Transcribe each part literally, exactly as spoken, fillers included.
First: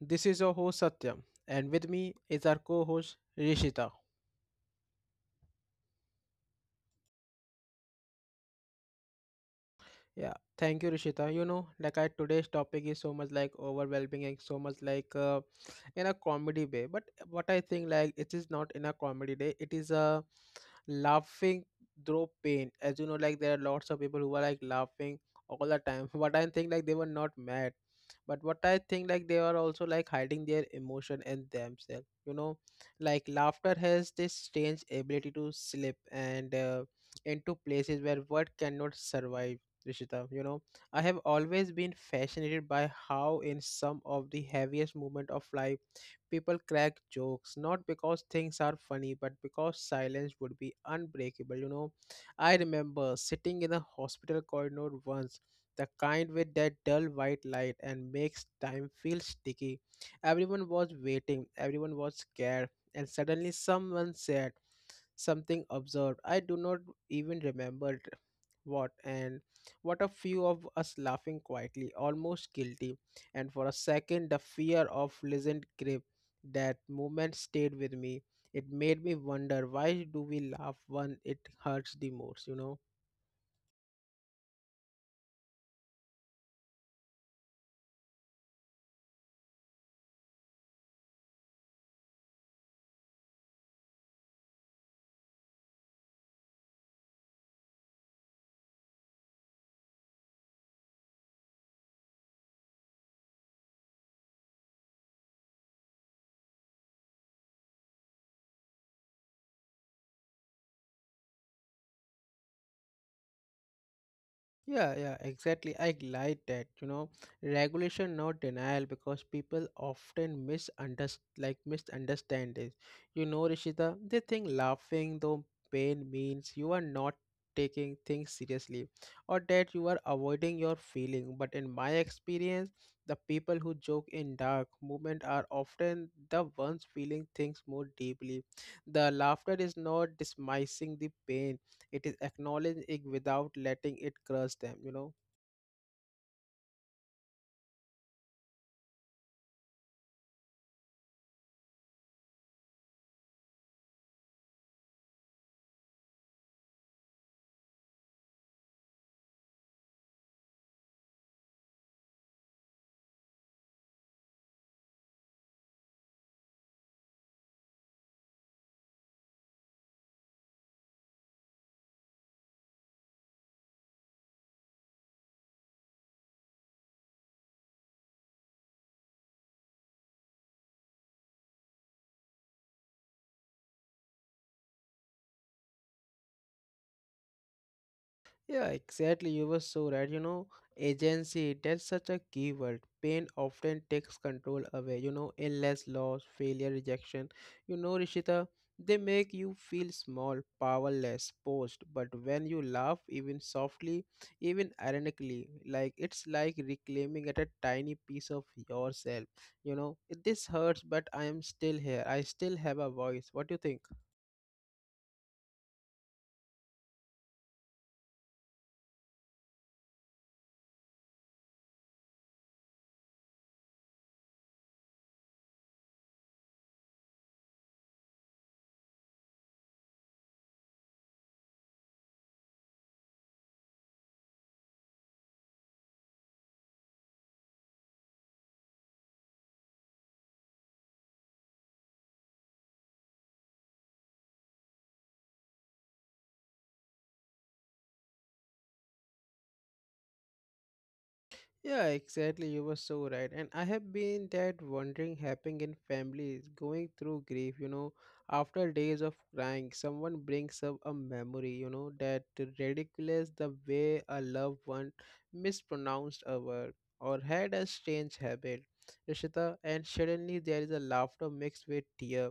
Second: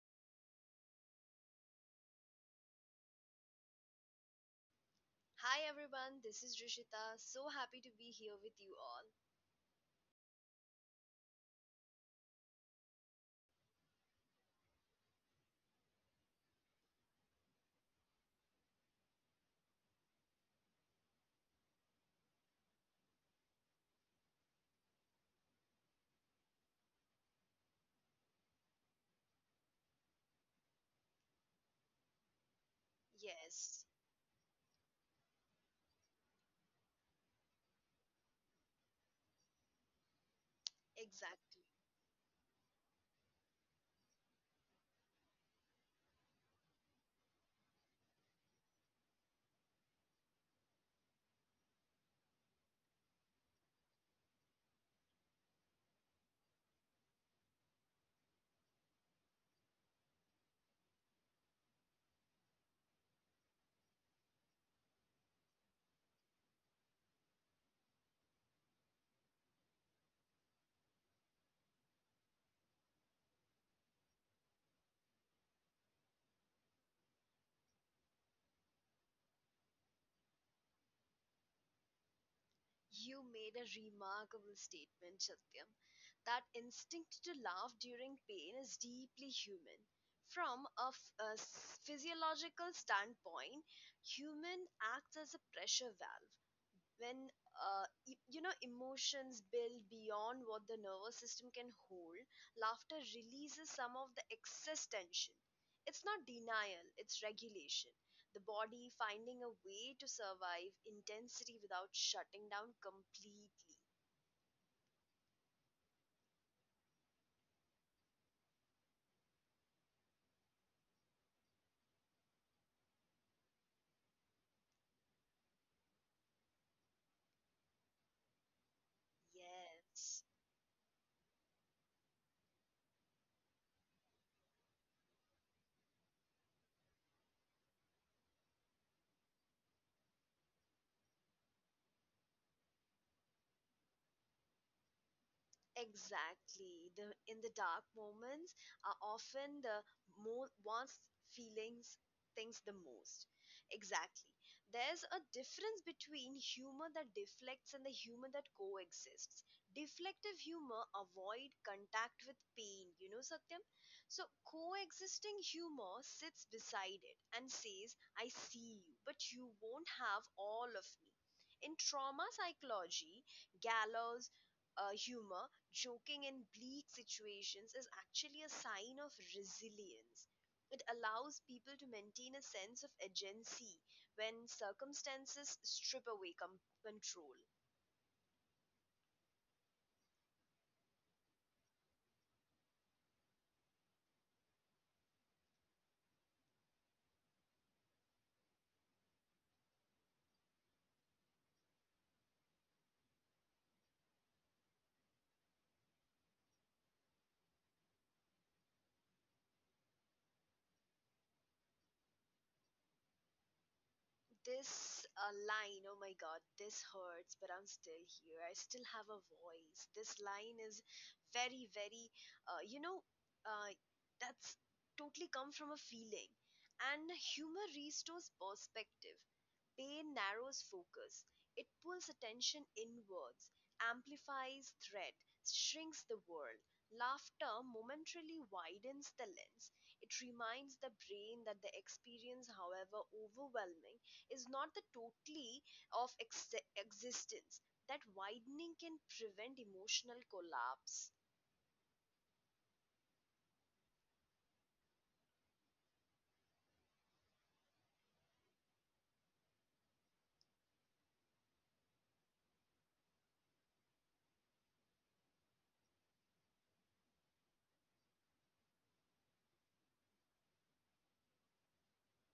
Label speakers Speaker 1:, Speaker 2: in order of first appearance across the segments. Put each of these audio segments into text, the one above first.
Speaker 1: this is your host Satyam, and with me is our co host Rishita.
Speaker 2: Hi everyone, this is Rishita. So happy to be here with you all.
Speaker 1: Yeah, thank you, Rishita. You know, like I, today's topic is so much like overwhelming and so much like uh, in a comedy way. But what I think like it is not in a comedy day. It is a laughing through pain. As you know, like there are lots of people who are like laughing all the time. What I think like they were not mad, but what I think like they are also like hiding their emotion and themselves. You know, like laughter
Speaker 2: Yes,
Speaker 1: has this strange ability to slip and uh, into places where word cannot survive, Rishita. You know, I have
Speaker 2: exactly.
Speaker 1: always been fascinated by how, in some of the heaviest moments of life, people crack jokes not because things are funny, but because silence would be unbreakable. You know, I remember sitting in a hospital corridor once. The kind with that dull white light and makes time feel sticky. Everyone was waiting, everyone was scared, and suddenly someone said something absurd. I do not even remember what, and what a few of us laughing quietly, almost guilty, and for a second the fear of listened grip. That moment stayed with me. It made me wonder, why do we laugh when it hurts the most, you know?
Speaker 2: You made a remarkable statement, Satyam. That instinct to laugh during pain is deeply human. From a, f- a s- physiological standpoint, human acts as a pressure valve. When uh, e- you know emotions build beyond what the nervous system can hold, laughter releases some of the excess tension. It's not denial, it's regulation, the body finding a way to survive intensity without shutting down completely.
Speaker 1: Yeah, yeah, exactly. I like that, you know, regulation, not denial, because people often misunderstand, like misunderstand this. You know, Rishita, they think laughing though pain means you are not taking things seriously or that you are
Speaker 2: Yes.
Speaker 1: avoiding your feeling. But in my experience, the people who joke in dark moment are often the ones feeling things more deeply. The laughter is not dismissing the pain, it is acknowledging without letting it crush them, you know.
Speaker 2: Exactly. The in the dark moments are often the mo one's feelings things the most. Exactly. There's a difference between humor that deflects and the humor that coexists. Deflective humor avoid contact with pain, you know, Satyam? So coexisting humor sits beside it and says, "I see you, but you won't have all of me." In trauma psychology, gallows uh, humor, joking in bleak situations, is actually a sign of resilience. It allows people to maintain a sense of agency when circumstances strip away com- control.
Speaker 1: Yeah, exactly, you were so right, you know. Agency, that's such a key word. Pain often takes control away, you know, illness, loss, failure, rejection. You know, Rishita, they make you feel small, powerless, posed. But when you laugh, even softly, even ironically, like it's like reclaiming at a tiny piece of yourself, you know. This hurts, but I am still here, I still have a voice. What do you think?
Speaker 2: This uh, line, "Oh my god, this hurts, but I'm still here. I still have a voice," this line is very, very, uh, you know, uh, that's totally come from a feeling. And humor restores perspective. Pain narrows focus, it pulls attention inwards, amplifies threat, shrinks the world. Laughter momentarily widens the lens. It reminds the brain that the experience, however overwhelming, is not the totality of ex- existence. That widening can prevent emotional collapse.
Speaker 1: Yeah, exactly. You were so right. And I have been that wondering happening in families going through grief, you know, after days of crying, someone brings up a memory, you know, that ridiculous the way a loved one mispronounced a word or had a strange habit. Rishita, and suddenly there is a laughter mixed with tear.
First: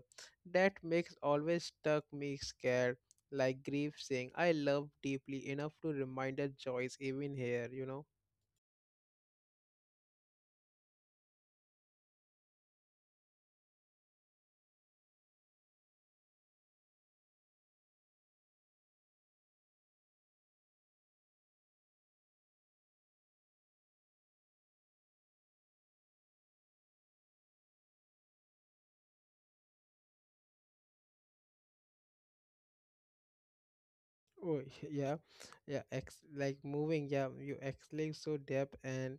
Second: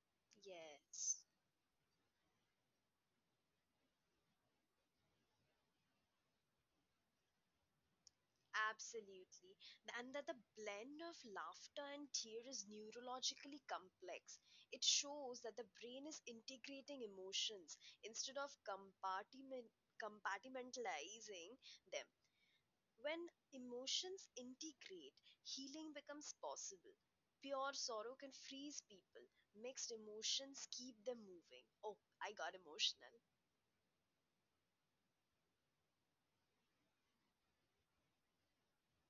Speaker 1: That makes
Speaker 2: Yes.
Speaker 1: always stuck me scared, like grief saying, I love deeply enough to remind a Joyce even here, you know.
Speaker 2: Absolutely. And that the blend of laughter and tear is neurologically complex. It shows that the brain is integrating emotions instead of compartiment, compartmentalizing them. When emotions integrate, healing becomes possible. Pure sorrow can freeze people, mixed emotions keep them moving. Oh, I got emotional.
Speaker 1: Oh, yeah, yeah. Ex like moving. Yeah, you exhale so deep and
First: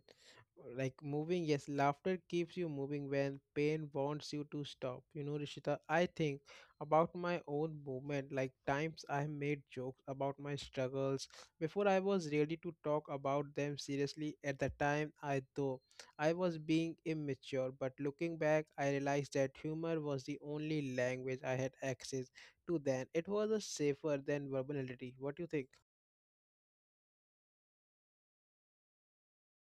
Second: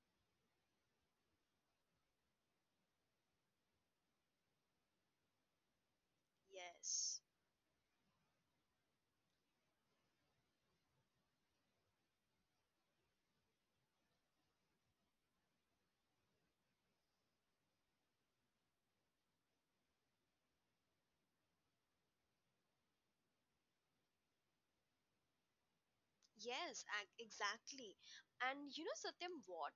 Speaker 1: like moving. Yes, laughter keeps you moving when pain wants you to stop. You know, Rishita, I think about
Speaker 2: Yes.
Speaker 1: my own movement. Like times I made jokes about my struggles before I was ready to talk about them seriously. At the time, I though I was being immature. But looking back, I realized that humor was the only language I had access to then. It was a safer than verbality. What do you think?
Speaker 2: Yes, ac- exactly. And you know, Satyam, what?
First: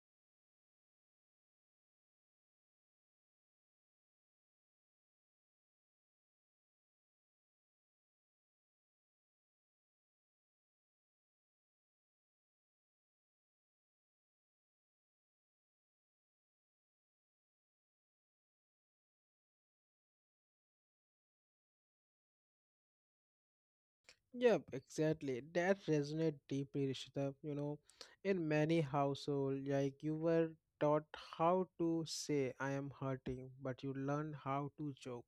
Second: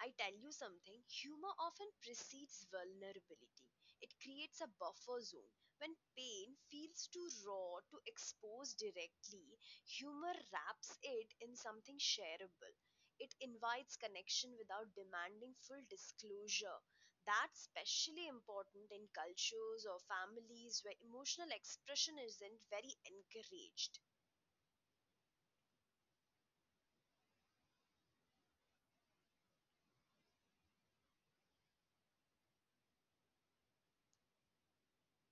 Speaker 2: I tell you something, humor often precedes vulnerability. It creates a buffer zone. When pain feels too raw to expose directly, humor wraps it in something shareable. It invites connection without demanding full disclosure. That's especially important in cultures or families where emotional expression isn't very encouraged.
Speaker 1: Yep, exactly. That resonates deeply, Rishita. You know, in many households, like you were taught how to say I am hurting, but you learn how to joke,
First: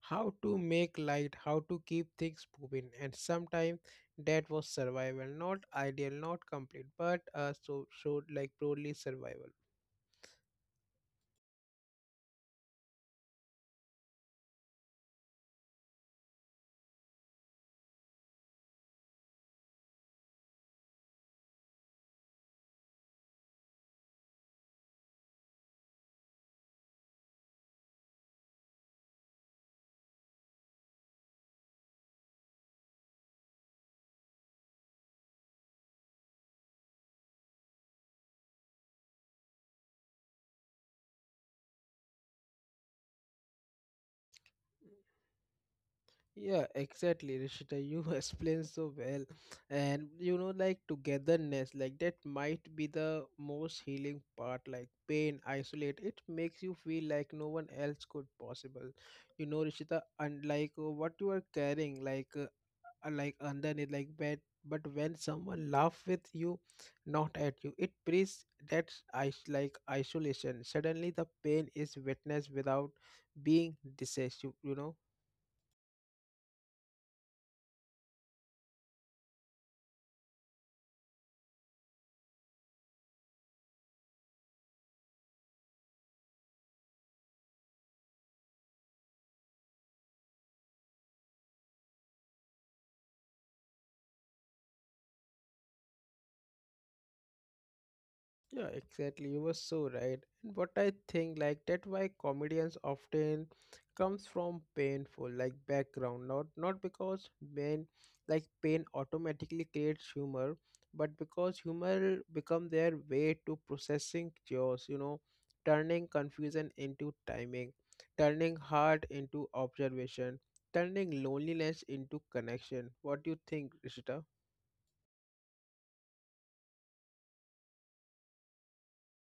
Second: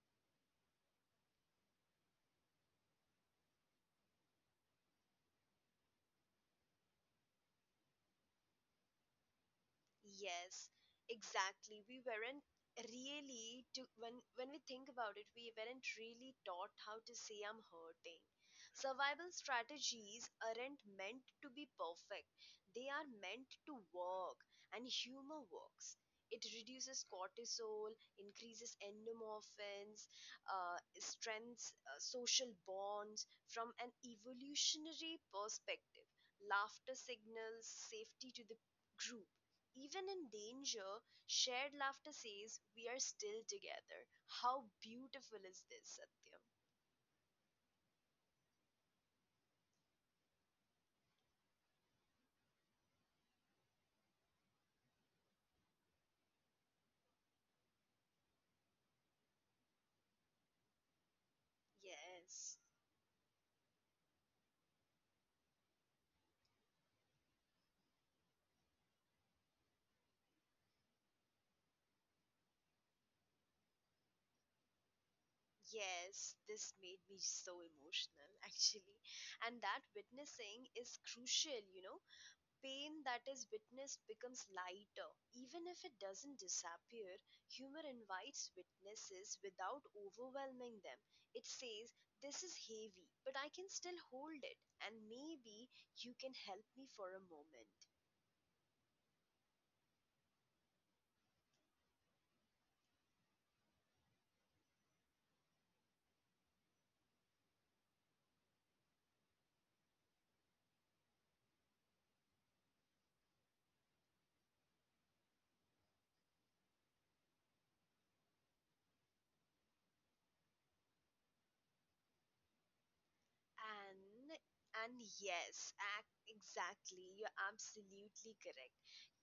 Speaker 1: how to make light, how to keep things moving. And sometimes that was survival, not ideal, not complete, but uh, so showed like broadly survival.
Speaker 2: Yes, exactly. We weren't really to when when we think about it, we weren't really taught how to say "I'm hurting." Survival strategies aren't meant to be perfect. They are meant to work, and humor works. It reduces cortisol, increases endorphins, uh, strengthens uh, social bonds. From an evolutionary perspective, laughter signals safety to the group. Even in danger, shared laughter says, "We are still together." How beautiful is this, Satyam?
Speaker 1: Yeah, exactly, Rishita. You explained so well. And you know, like togetherness, like that might be the most healing part, like pain, isolate. It makes you feel like no one else could possible. You know, Rishita, unlike uh, what you are carrying, like uh,
Speaker 2: Yes,
Speaker 1: uh, like underneath, like bad. But when someone laugh with you, not at you, it brings that is like isolation. Suddenly, the pain is witnessed without being decisive. You know.
Speaker 2: yes, this made me so emotional actually. And that witnessing is crucial. You know, pain that is witnessed becomes lighter. Even if it doesn't disappear, humor invites witnesses without overwhelming them. It says, "This is heavy, but I can still hold it, and maybe you can help me for a moment."
Speaker 1: Yeah, exactly. You were so right. And what I think, like that, why comedians often comes from painful like background, not not because men like pain automatically creates humor, but because humor become their way to processing chaos. You know, turning confusion into timing, turning heart into observation, turning loneliness into connection. What do you think, Rishita?
Speaker 2: And and yes, ac- exactly, you're absolutely correct.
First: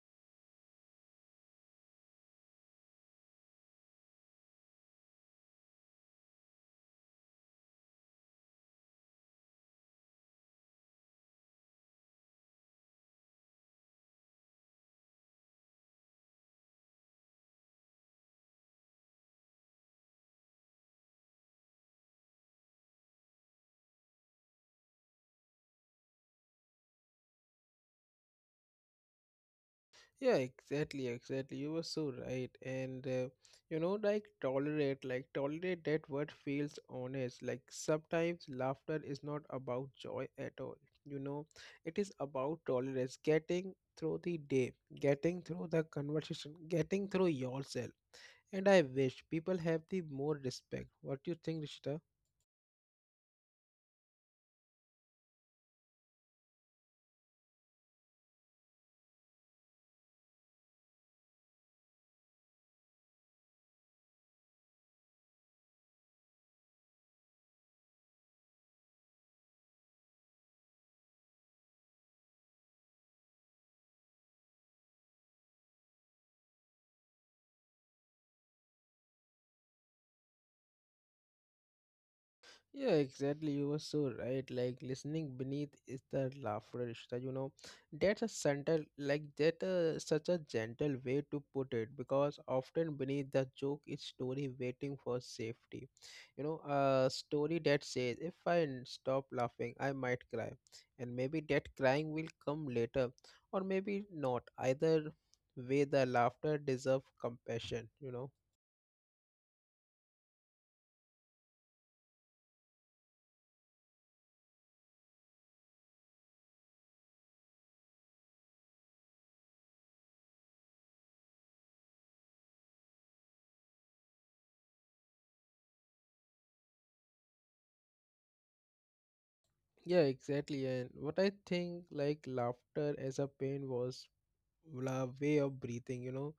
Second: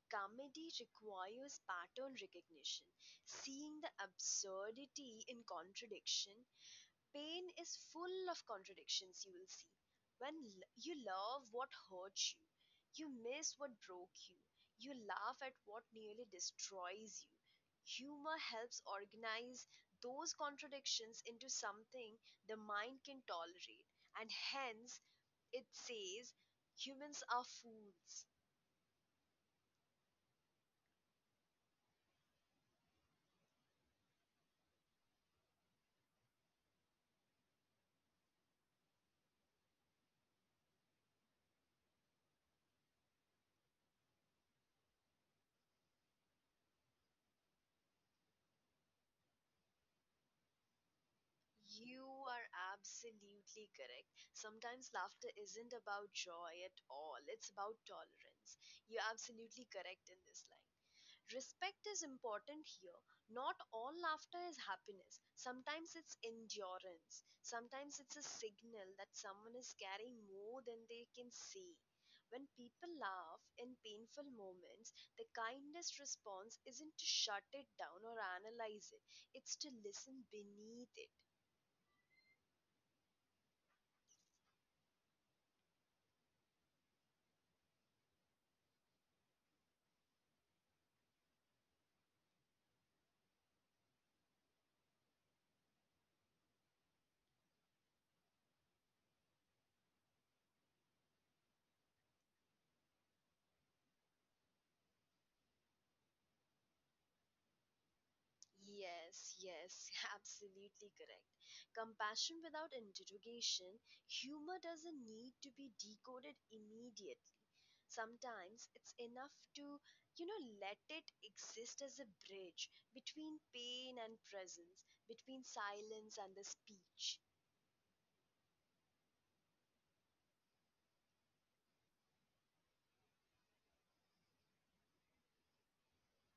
Speaker 2: Comedy requires pattern recognition, seeing the absurdity in contradiction. Pain is full of contradictions, you will see. When l- you love what hurts you, you miss what broke you, you laugh at what nearly destroys you. Humor helps organize those contradictions into something the mind can tolerate, and hence it says humans are fools.
Speaker 1: Yeah, exactly, exactly. You were so right. And uh, you know, like tolerate, like tolerate that word feels honest. Like sometimes laughter is not about joy at all. You know, it is about tolerance, getting through the day, getting through the conversation, getting through yourself. And I wish people have the more respect. What do you think, Rishita?
Speaker 2: You are absolutely correct. Sometimes laughter isn't about joy at all, it's about tolerance. You're absolutely correct in this line. Respect is important here. Not all laughter is happiness. Sometimes it's endurance. Sometimes it's a signal that someone is carrying more than they can say. When people laugh in painful moments, the kindest response isn't to shut it down or analyze it, it's to listen beneath it.
Speaker 1: Yeah, exactly. You were so right. Like listening beneath is the laughter, Rishta, you know. That's a central, like that, uh, such a gentle way to put it, because often beneath the joke is story waiting for safety. You know, a story that says, "If I n- stop laughing, I might cry," and maybe that crying will come later, or maybe not. Either way, the laughter deserves compassion. You know.
Speaker 2: Yes, yes, absolutely correct. Compassion without interrogation. Humor doesn't need to be decoded immediately. Sometimes it's enough to, you know, let it exist as a bridge between pain and presence, between silence and the speech.
Speaker 1: Yeah, exactly. And what I think, like laughter as a pain was la way of breathing, you know,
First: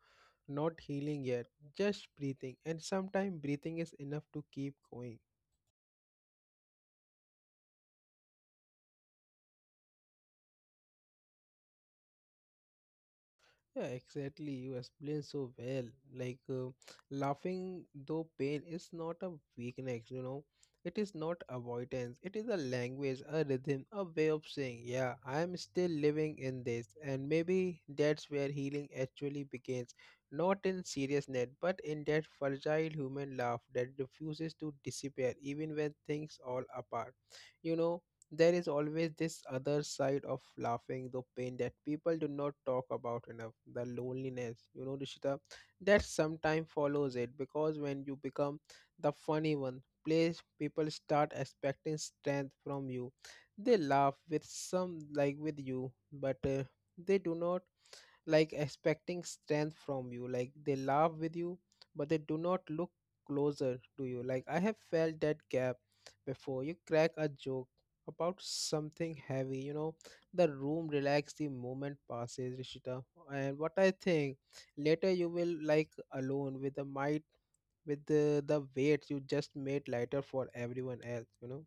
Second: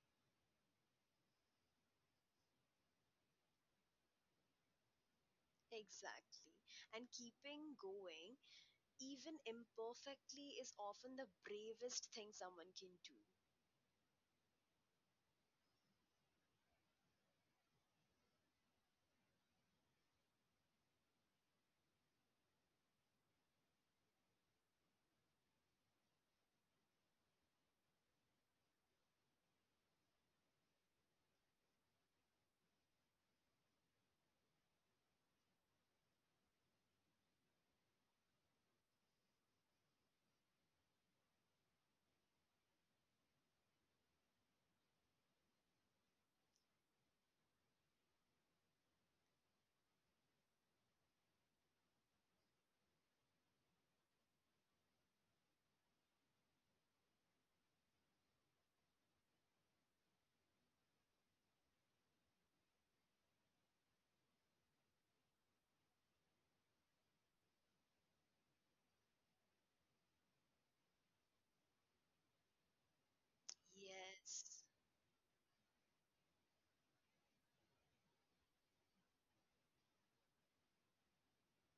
Speaker 1: not healing yet, just breathing. And sometimes breathing is enough to keep going.
Speaker 2: Exactly. And keeping going, even imperfectly, is often the bravest thing someone can do.
Speaker 1: Yeah, exactly. You explained so well. Like, uh, laughing though pain is not a weakness, you know. It is not avoidance. It is a language, a rhythm, a way of saying, yeah, I am still living in this. And maybe that's where healing actually begins. Not in seriousness, but in that fragile human laugh that refuses to disappear even when things all apart. You know, there is always this other side of laughing, the pain that people do not talk about enough, the loneliness. You know, Rishita, that sometimes follows it, because when you become the funny one, place people start expecting strength from you. They laugh with some like with you, but uh, they do not like expecting strength from you, like they laugh with you but they do not look closer to you. Like I have felt that gap before. You crack a joke about something heavy, you know, the room relax, the moment passes, Rishita. And what I think,
Speaker 2: Yes.
Speaker 1: later you will like alone with the might with the, the weight you just made lighter for everyone else, you know.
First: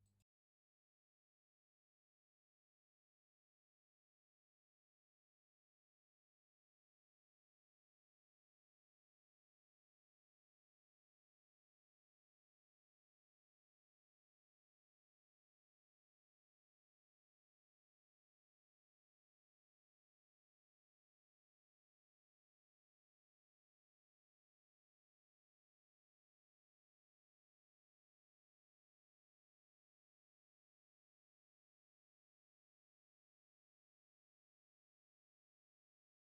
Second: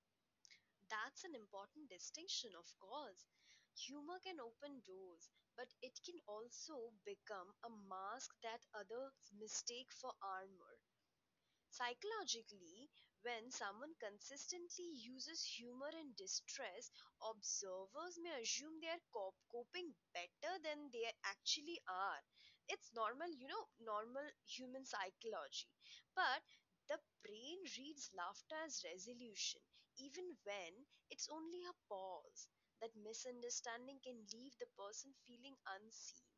Speaker 2: That's an important distinction, of course. Humor can open doors, but it can also become a mask that others mistake for armor. Psychologically, when someone consistently uses humor in distress, observers may assume they are cop- coping better than they actually are. It's normal, you know, normal human psychology. But the brain reads laughter as resolution, even when it's only a pause. That misunderstanding can leave the person feeling unseen.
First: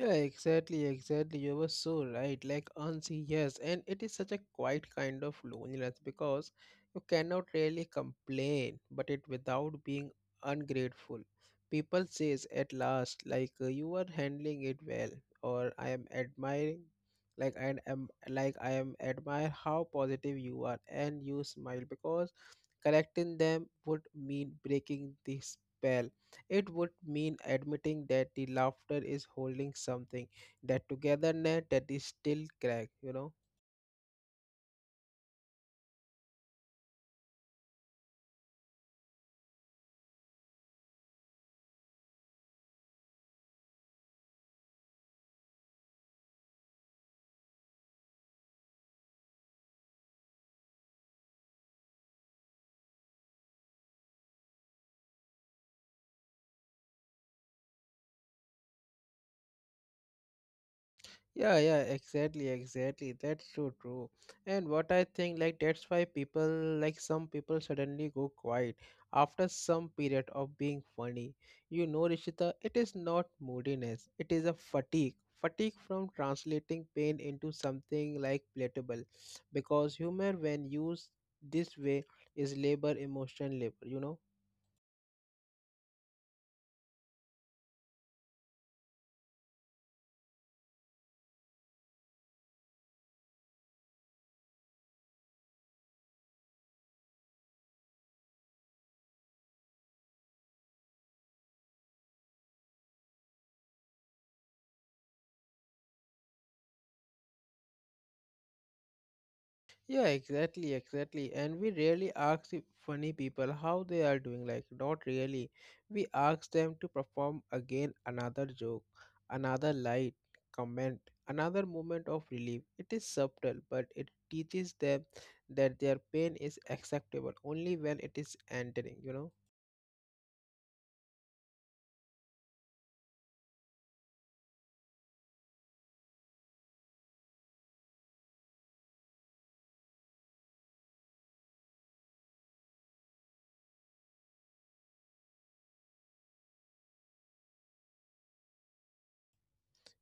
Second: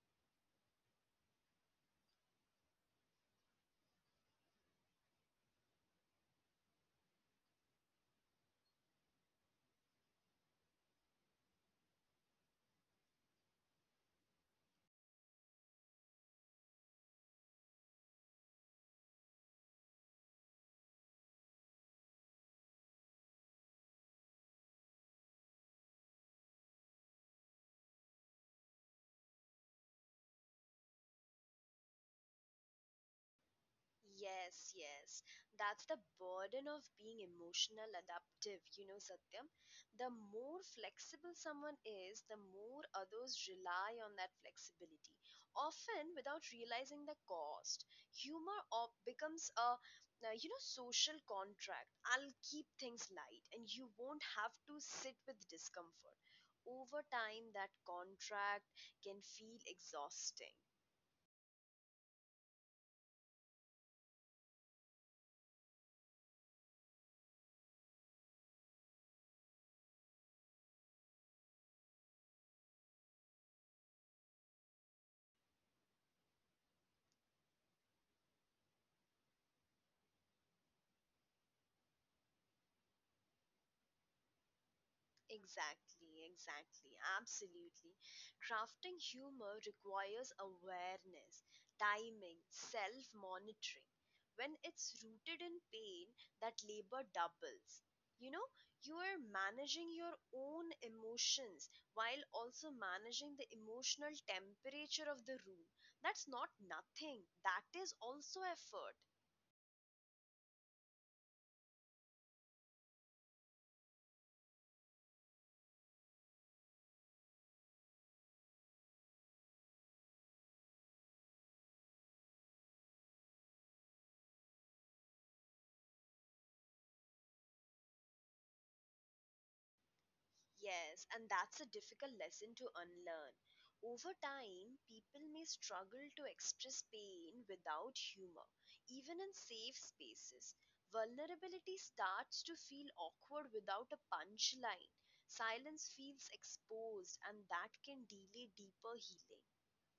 Speaker 1: Yeah, exactly, exactly. You were so right. Like unseen, yes, and it is such a quiet kind of loneliness, because you cannot really complain, but it without being ungrateful. People says at last, like uh, you are handling it well, or I am admiring, like I am, like I am admire how positive you are, and you smile because correcting them would mean breaking the spell. It would mean admitting that the laughter is holding something, that togetherness that is still cracked, you know.
Speaker 2: Yes, yes. That's the burden of being emotional adaptive, you know, Satyam. The more flexible someone is, the more others rely on that flexibility, often without realizing the cost. Humor op- becomes a, uh, you know, social contract. I'll keep things light and you won't have to sit with discomfort. Over time, that contract can feel exhausting.
Speaker 1: Yeah, yeah, exactly, exactly. That's so true. And what I think, like, that's why people, like, some people suddenly go quiet after some period of being funny. You know, Rishita, it is not moodiness, it is a fatigue. Fatigue from translating pain into something like palatable. Because humor, when used this way, is labor, emotion, labor, you know?
Speaker 2: Exactly, exactly, absolutely. Crafting humor requires awareness, timing, self monitoring. When it's rooted in pain, that labor doubles. You know, you are managing your own emotions while also managing the emotional temperature of the room. That's not nothing, that is also effort.
Speaker 1: Yeah, exactly, exactly. And we really ask the funny people how they are doing, like, not really. We ask them to perform again another joke, another light comment, another moment of relief. It is subtle, but it teaches them that their pain is acceptable only when it is entering, you know.
Speaker 2: Yes, and that's a difficult lesson to unlearn. Over time, people may struggle to express pain without humor, even in safe spaces. Vulnerability starts to feel awkward without a punchline. Silence feels exposed, and that can delay deeper healing.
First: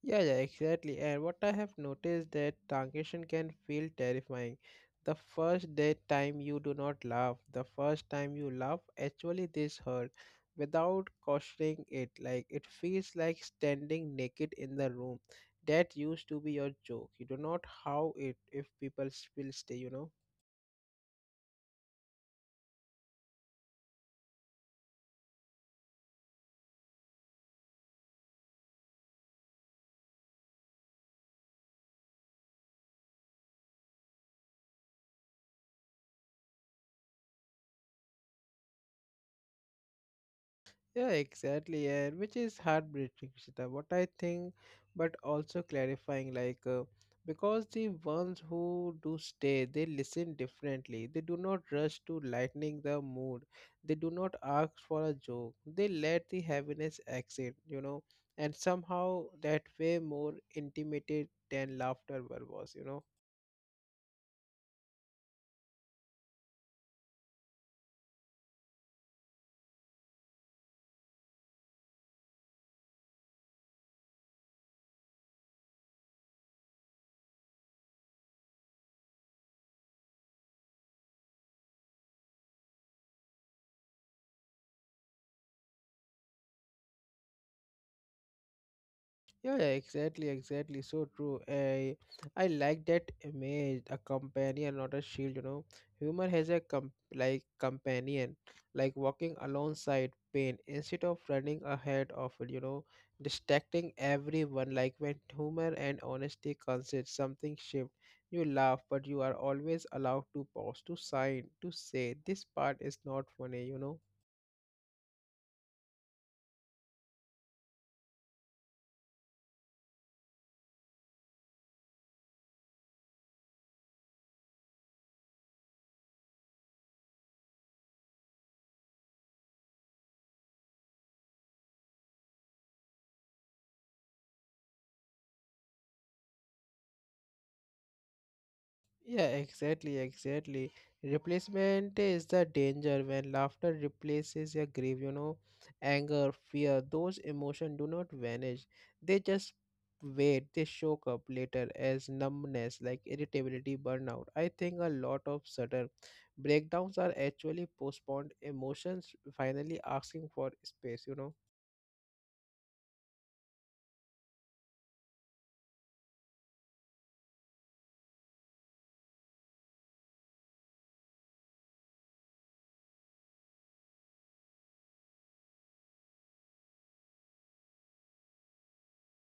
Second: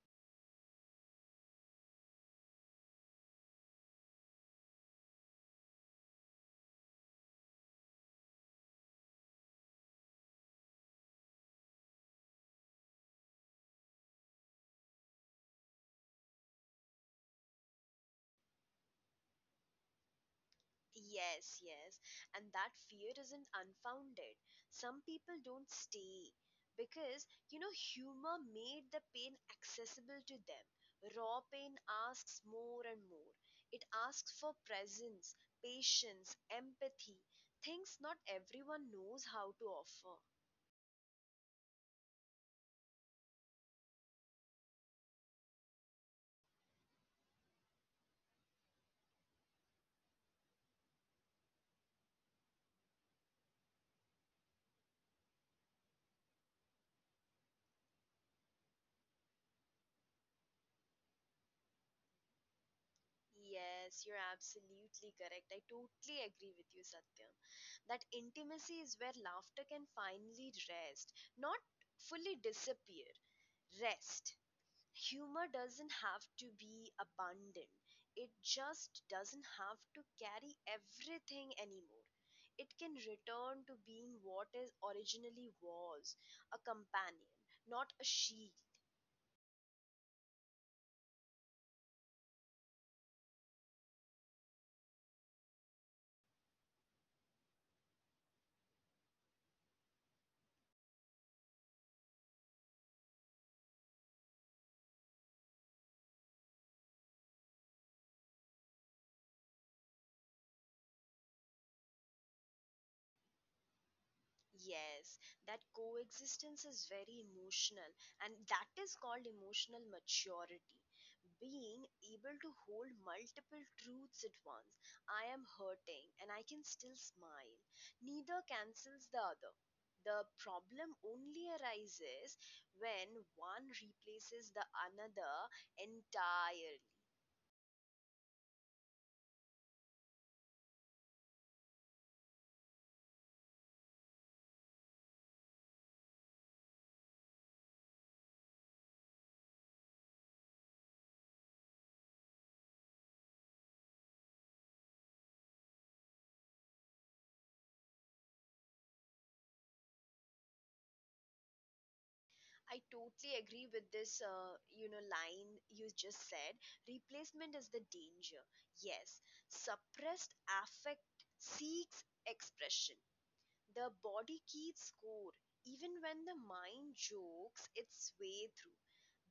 Speaker 1: Yeah, yeah, exactly. And what I have noticed that transition can feel terrifying. The first day time you do not laugh, the first time you laugh, actually this hurt without cautioning it. Like it feels like standing naked in the room. That used to be your joke. You do not how it if people s- will stay, you know.
Speaker 2: Yes, yes. And that fear isn't unfounded. Some people don't stay because, you know, humor made the pain accessible to them. Raw pain asks more and more. It asks for presence, patience, empathy, things not everyone knows how to offer.
Speaker 1: Yeah, exactly, and which is heartbreaking, Shita. What I think, but also clarifying, like, uh, because the ones who do stay, they listen differently. They do not rush to lightening the mood. They do not ask for a joke. They let the heaviness exit, you know, and somehow that way more intimated than laughter ever was, you know.
Speaker 2: Yes, you're absolutely correct. I totally agree with you, Satyam. That intimacy is where laughter can finally rest, not fully disappear. Rest. Humor doesn't have to be abundant, it just doesn't have to carry everything anymore. It can return to being what it originally was: a companion, not a shield.
Speaker 1: Yeah, exactly, exactly. So true. I I like that image, a companion, not a shield, you know. Humor has a com like companion, like walking alongside pain instead of running ahead of it, you know, distracting everyone. Like when humor and honesty consist, something shift. You laugh, but you are always allowed to pause, to sign, to say this part is not funny, you know.
Speaker 2: Yes, that coexistence is very emotional, and that is called emotional maturity. Being able to hold multiple truths at once. I am hurting and I can still smile. Neither cancels the other. The problem only arises when one replaces the another entirely.
Speaker 1: Yeah, exactly, exactly. Replacement is the danger when laughter replaces your grief, you know, anger, fear, those emotions do not vanish. They just wait, they show up later as numbness, like irritability, burnout. I think a lot of sudden breakdowns are actually postponed emotions finally asking for space, you know.
Speaker 2: I totally agree with this, uh, you know, line you just said. Replacement is the danger. Yes, suppressed affect seeks expression. The body keeps score, even when the mind jokes its way through.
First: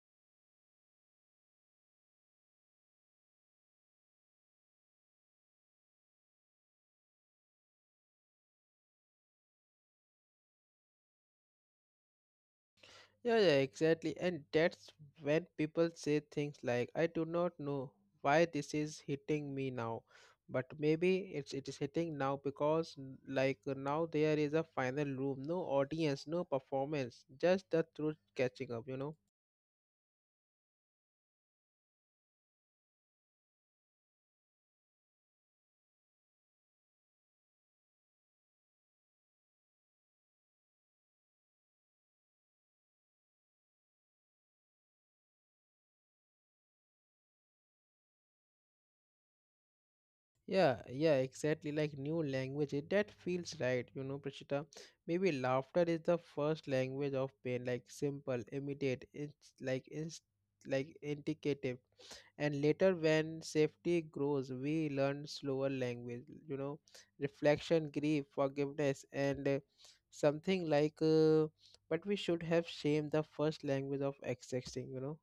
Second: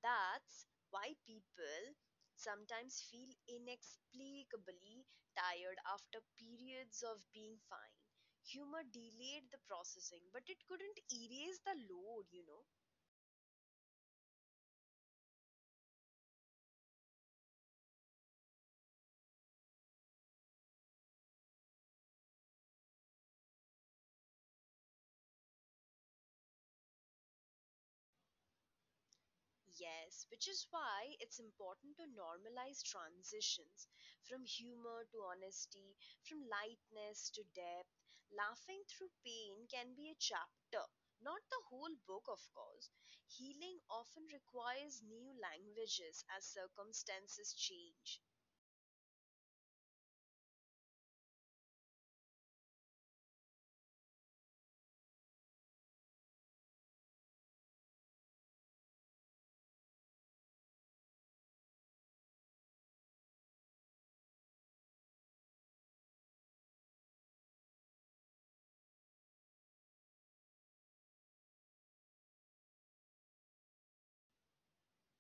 Speaker 2: That's why people sometimes feel inexplicably tired after periods of being fine. Humor delayed the processing, but it couldn't erase the load, you know.
Speaker 1: Yeah, yeah, exactly. And that's when people say things like, "I do not know why this is hitting me now, but maybe it's it is hitting now because n- like uh, now there is a final room, no audience, no performance, just the truth catching up, you know."
Speaker 2: Yes, which is why it's important to normalize transitions from humor to honesty, from lightness to depth. Laughing through pain can be a chapter, not the whole book, of course. Healing often requires new languages as circumstances change.
Speaker 1: Yeah, yeah, exactly. Like new language, eh, that feels right, you know, Prashita. Maybe laughter is the first language of pain, like simple, immediate, it's like it's like indicative, and later when safety grows we learn slower language, you know, reflection, grief, forgiveness and uh, something like uh, but we should have shamed the first language of accessing, you know.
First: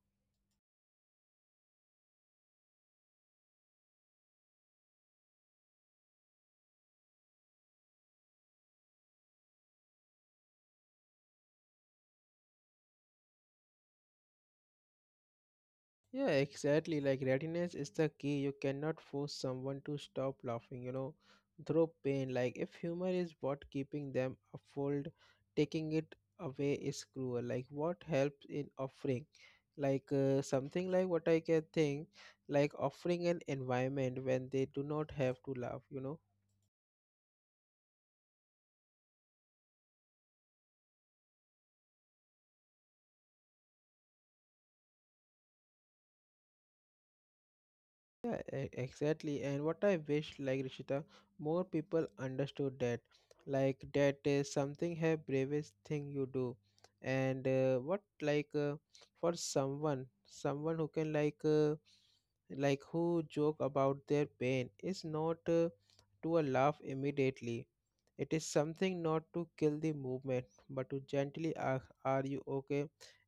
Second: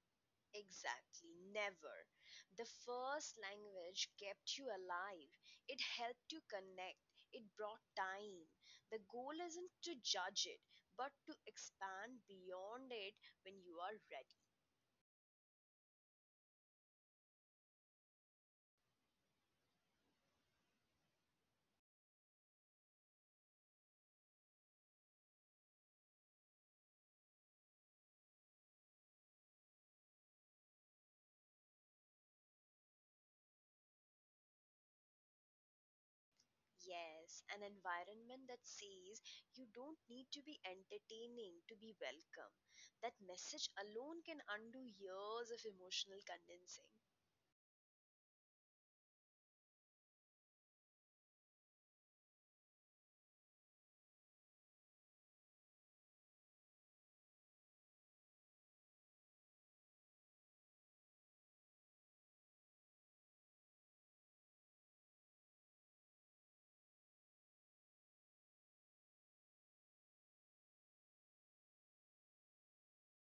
Speaker 2: Exactly, never. The first language kept you alive. It helped you connect. It brought time. The goal isn't to judge it, but to expand beyond it when you are ready.
Speaker 1: Yeah, exactly. Like readiness is the key. You cannot force someone to stop laughing, you know, through pain. Like if humor is what keeping them afloat, taking it away is cruel. Like what helps in offering, like uh, something like what I can think, like offering an environment when they do not have to laugh, you know.
Speaker 2: Yes, an environment that says you don't need to be entertaining to be welcome. That message alone can undo years of emotional condensing.
Speaker 1: Yeah, e- exactly. And what I wish, like Rishita, more people understood that, like that is something a bravest thing you do, and uh, what like uh, for someone, someone who can like uh, like who joke about their pain is not uh, to a laugh immediately. It is something not to kill the movement, but to gently ask, "Are you okay?"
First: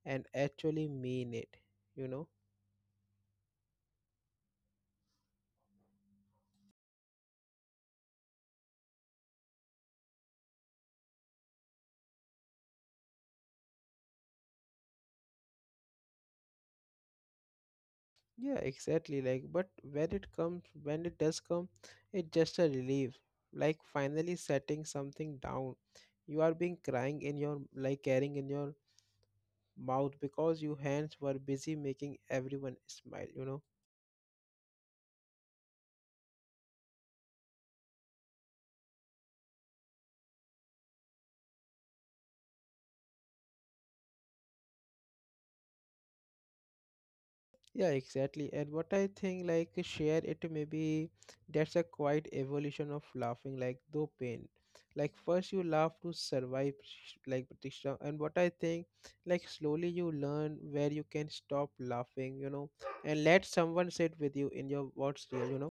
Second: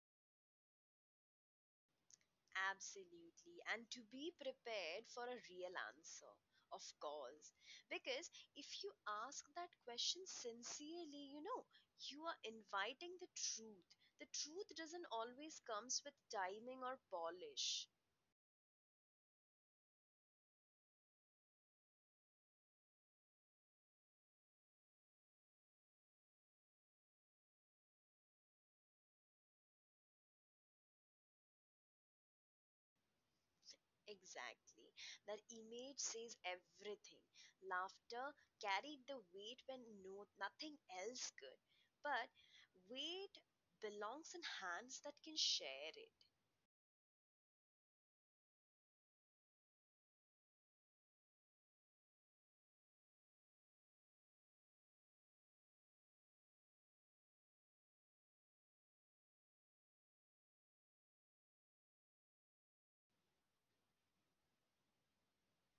Speaker 1: and actually mean it. You know.
Speaker 2: Absolutely. And to be prepared for a real answer, of course. Because if you ask that question sincerely, you know, you are inviting the truth. The truth doesn't always comes with timing or polish.
Speaker 1: Yeah, exactly. Like, but when it comes, when it does come, it's just a relief. Like finally setting something down. You are being crying in your like carrying in your mouth because your hands were busy making everyone smile. You know.
Speaker 2: Exactly. That image says everything. Laughter carried the weight when no nothing else could. But weight belongs in hands that can share it.
Speaker 1: Yeah, exactly. And what I think, like, share it, maybe that's a quite evolution of laughing, like, though pain. Like, first you laugh to survive, sh- like, Batista. And what I think, like, slowly you learn where you can stop laughing, you know, and let someone sit with you in your what's real, you know.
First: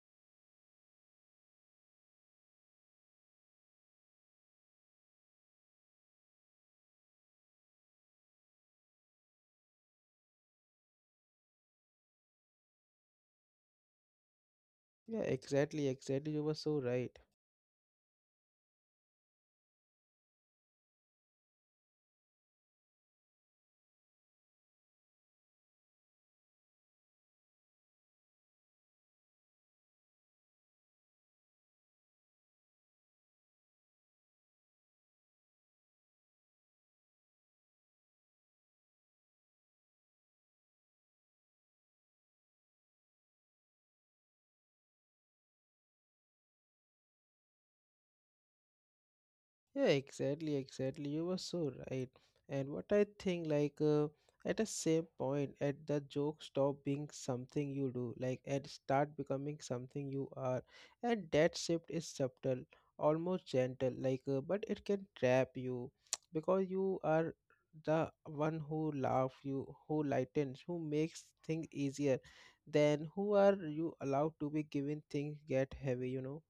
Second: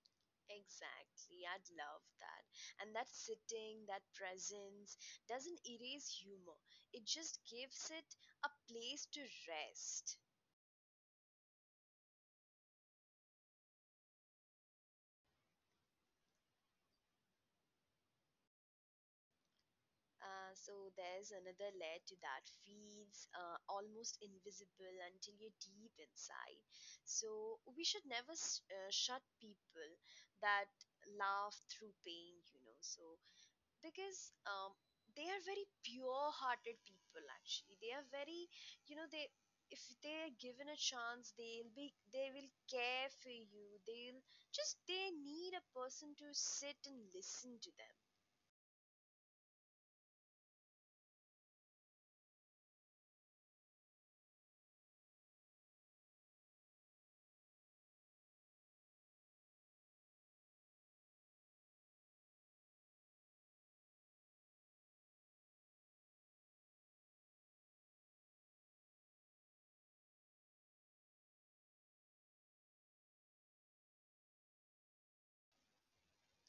Speaker 2: Exactly. I'd love that. And that sitting, that presence doesn't erase humor. It just gives it a place to rest.
Speaker 1: Yeah, exactly, exactly. You were so right.
Speaker 2: Uh, so there's another layer to that feels uh, almost invisible until you're deep inside. So we should never s- uh, shut people that laugh through pain, you know. So because um, they are very pure hearted people. Actually, they are very, you know they, if they are given a chance, they'll be they will care for you. They'll just they need a person to sit and listen to them.
Speaker 1: Yeah, exactly, exactly. You were so right. And what I think, like, uh, at a same point, at the joke stop being something you do, like, and start becoming something you are. And that shift is subtle, almost gentle, like, uh, but it can trap you because you are the one who laugh, you who lightens, who makes things easier. Then who are you allowed to be given things get heavy, you know?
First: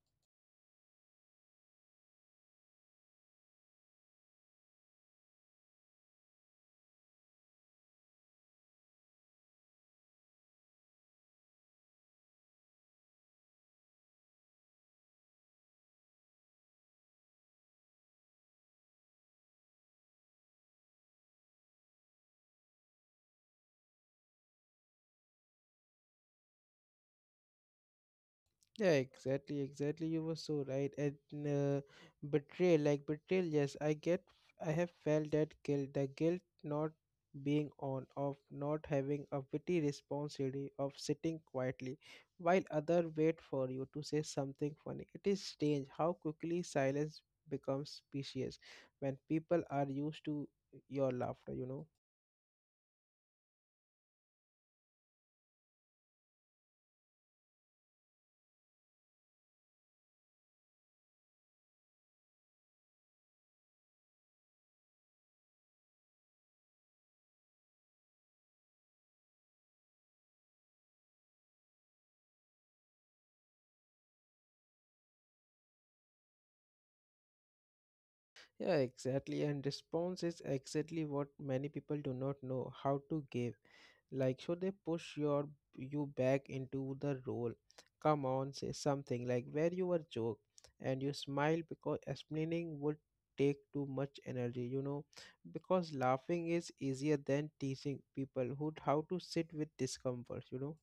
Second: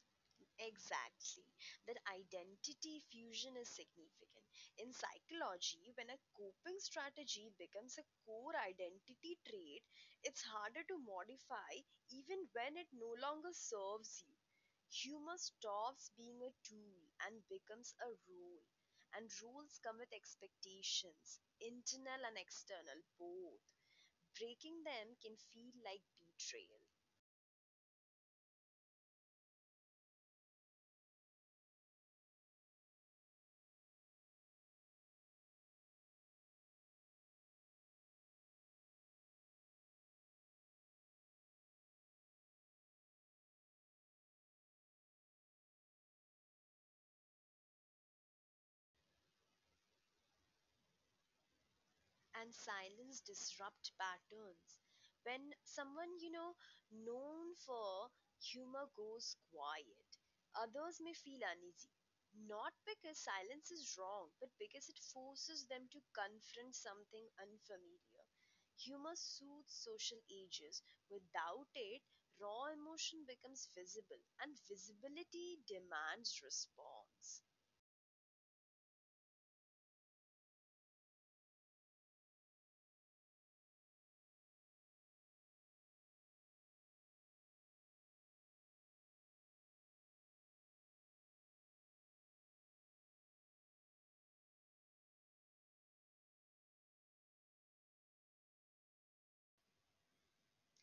Speaker 2: Exactly. That identity fusion is significant. In psychology, when a coping strategy becomes a core identity trait, it's harder to modify even when it no longer serves you. Humor stops being a tool and becomes a role. And roles come with expectations, internal and external, both. Breaking them can feel like betrayal.
Speaker 1: Yeah, exactly, exactly. You were so right. And uh, betrayal, like betrayal, yes, I get, I have felt that guilt, the guilt not being on, of not having a witty responsibility, of sitting quietly while other wait for you to say something funny. It is strange how quickly silence becomes specious when people are used to your laughter, you know.
Speaker 2: And silence disrupt patterns. When someone, you know, known for humor goes quiet, others may feel uneasy. Not because silence is wrong, but because it forces them to confront something unfamiliar. Humor soothes social ages. Without it, raw emotion becomes visible, and visibility demands response.
Speaker 1: Yeah, exactly. And response is exactly what many people do not know how to give. Like, so they push your you back into the role? Come on, say something like where you were joke, and you smile because explaining would take too much energy. You know, because laughing is easier than teaching people who how to sit with discomfort. You know.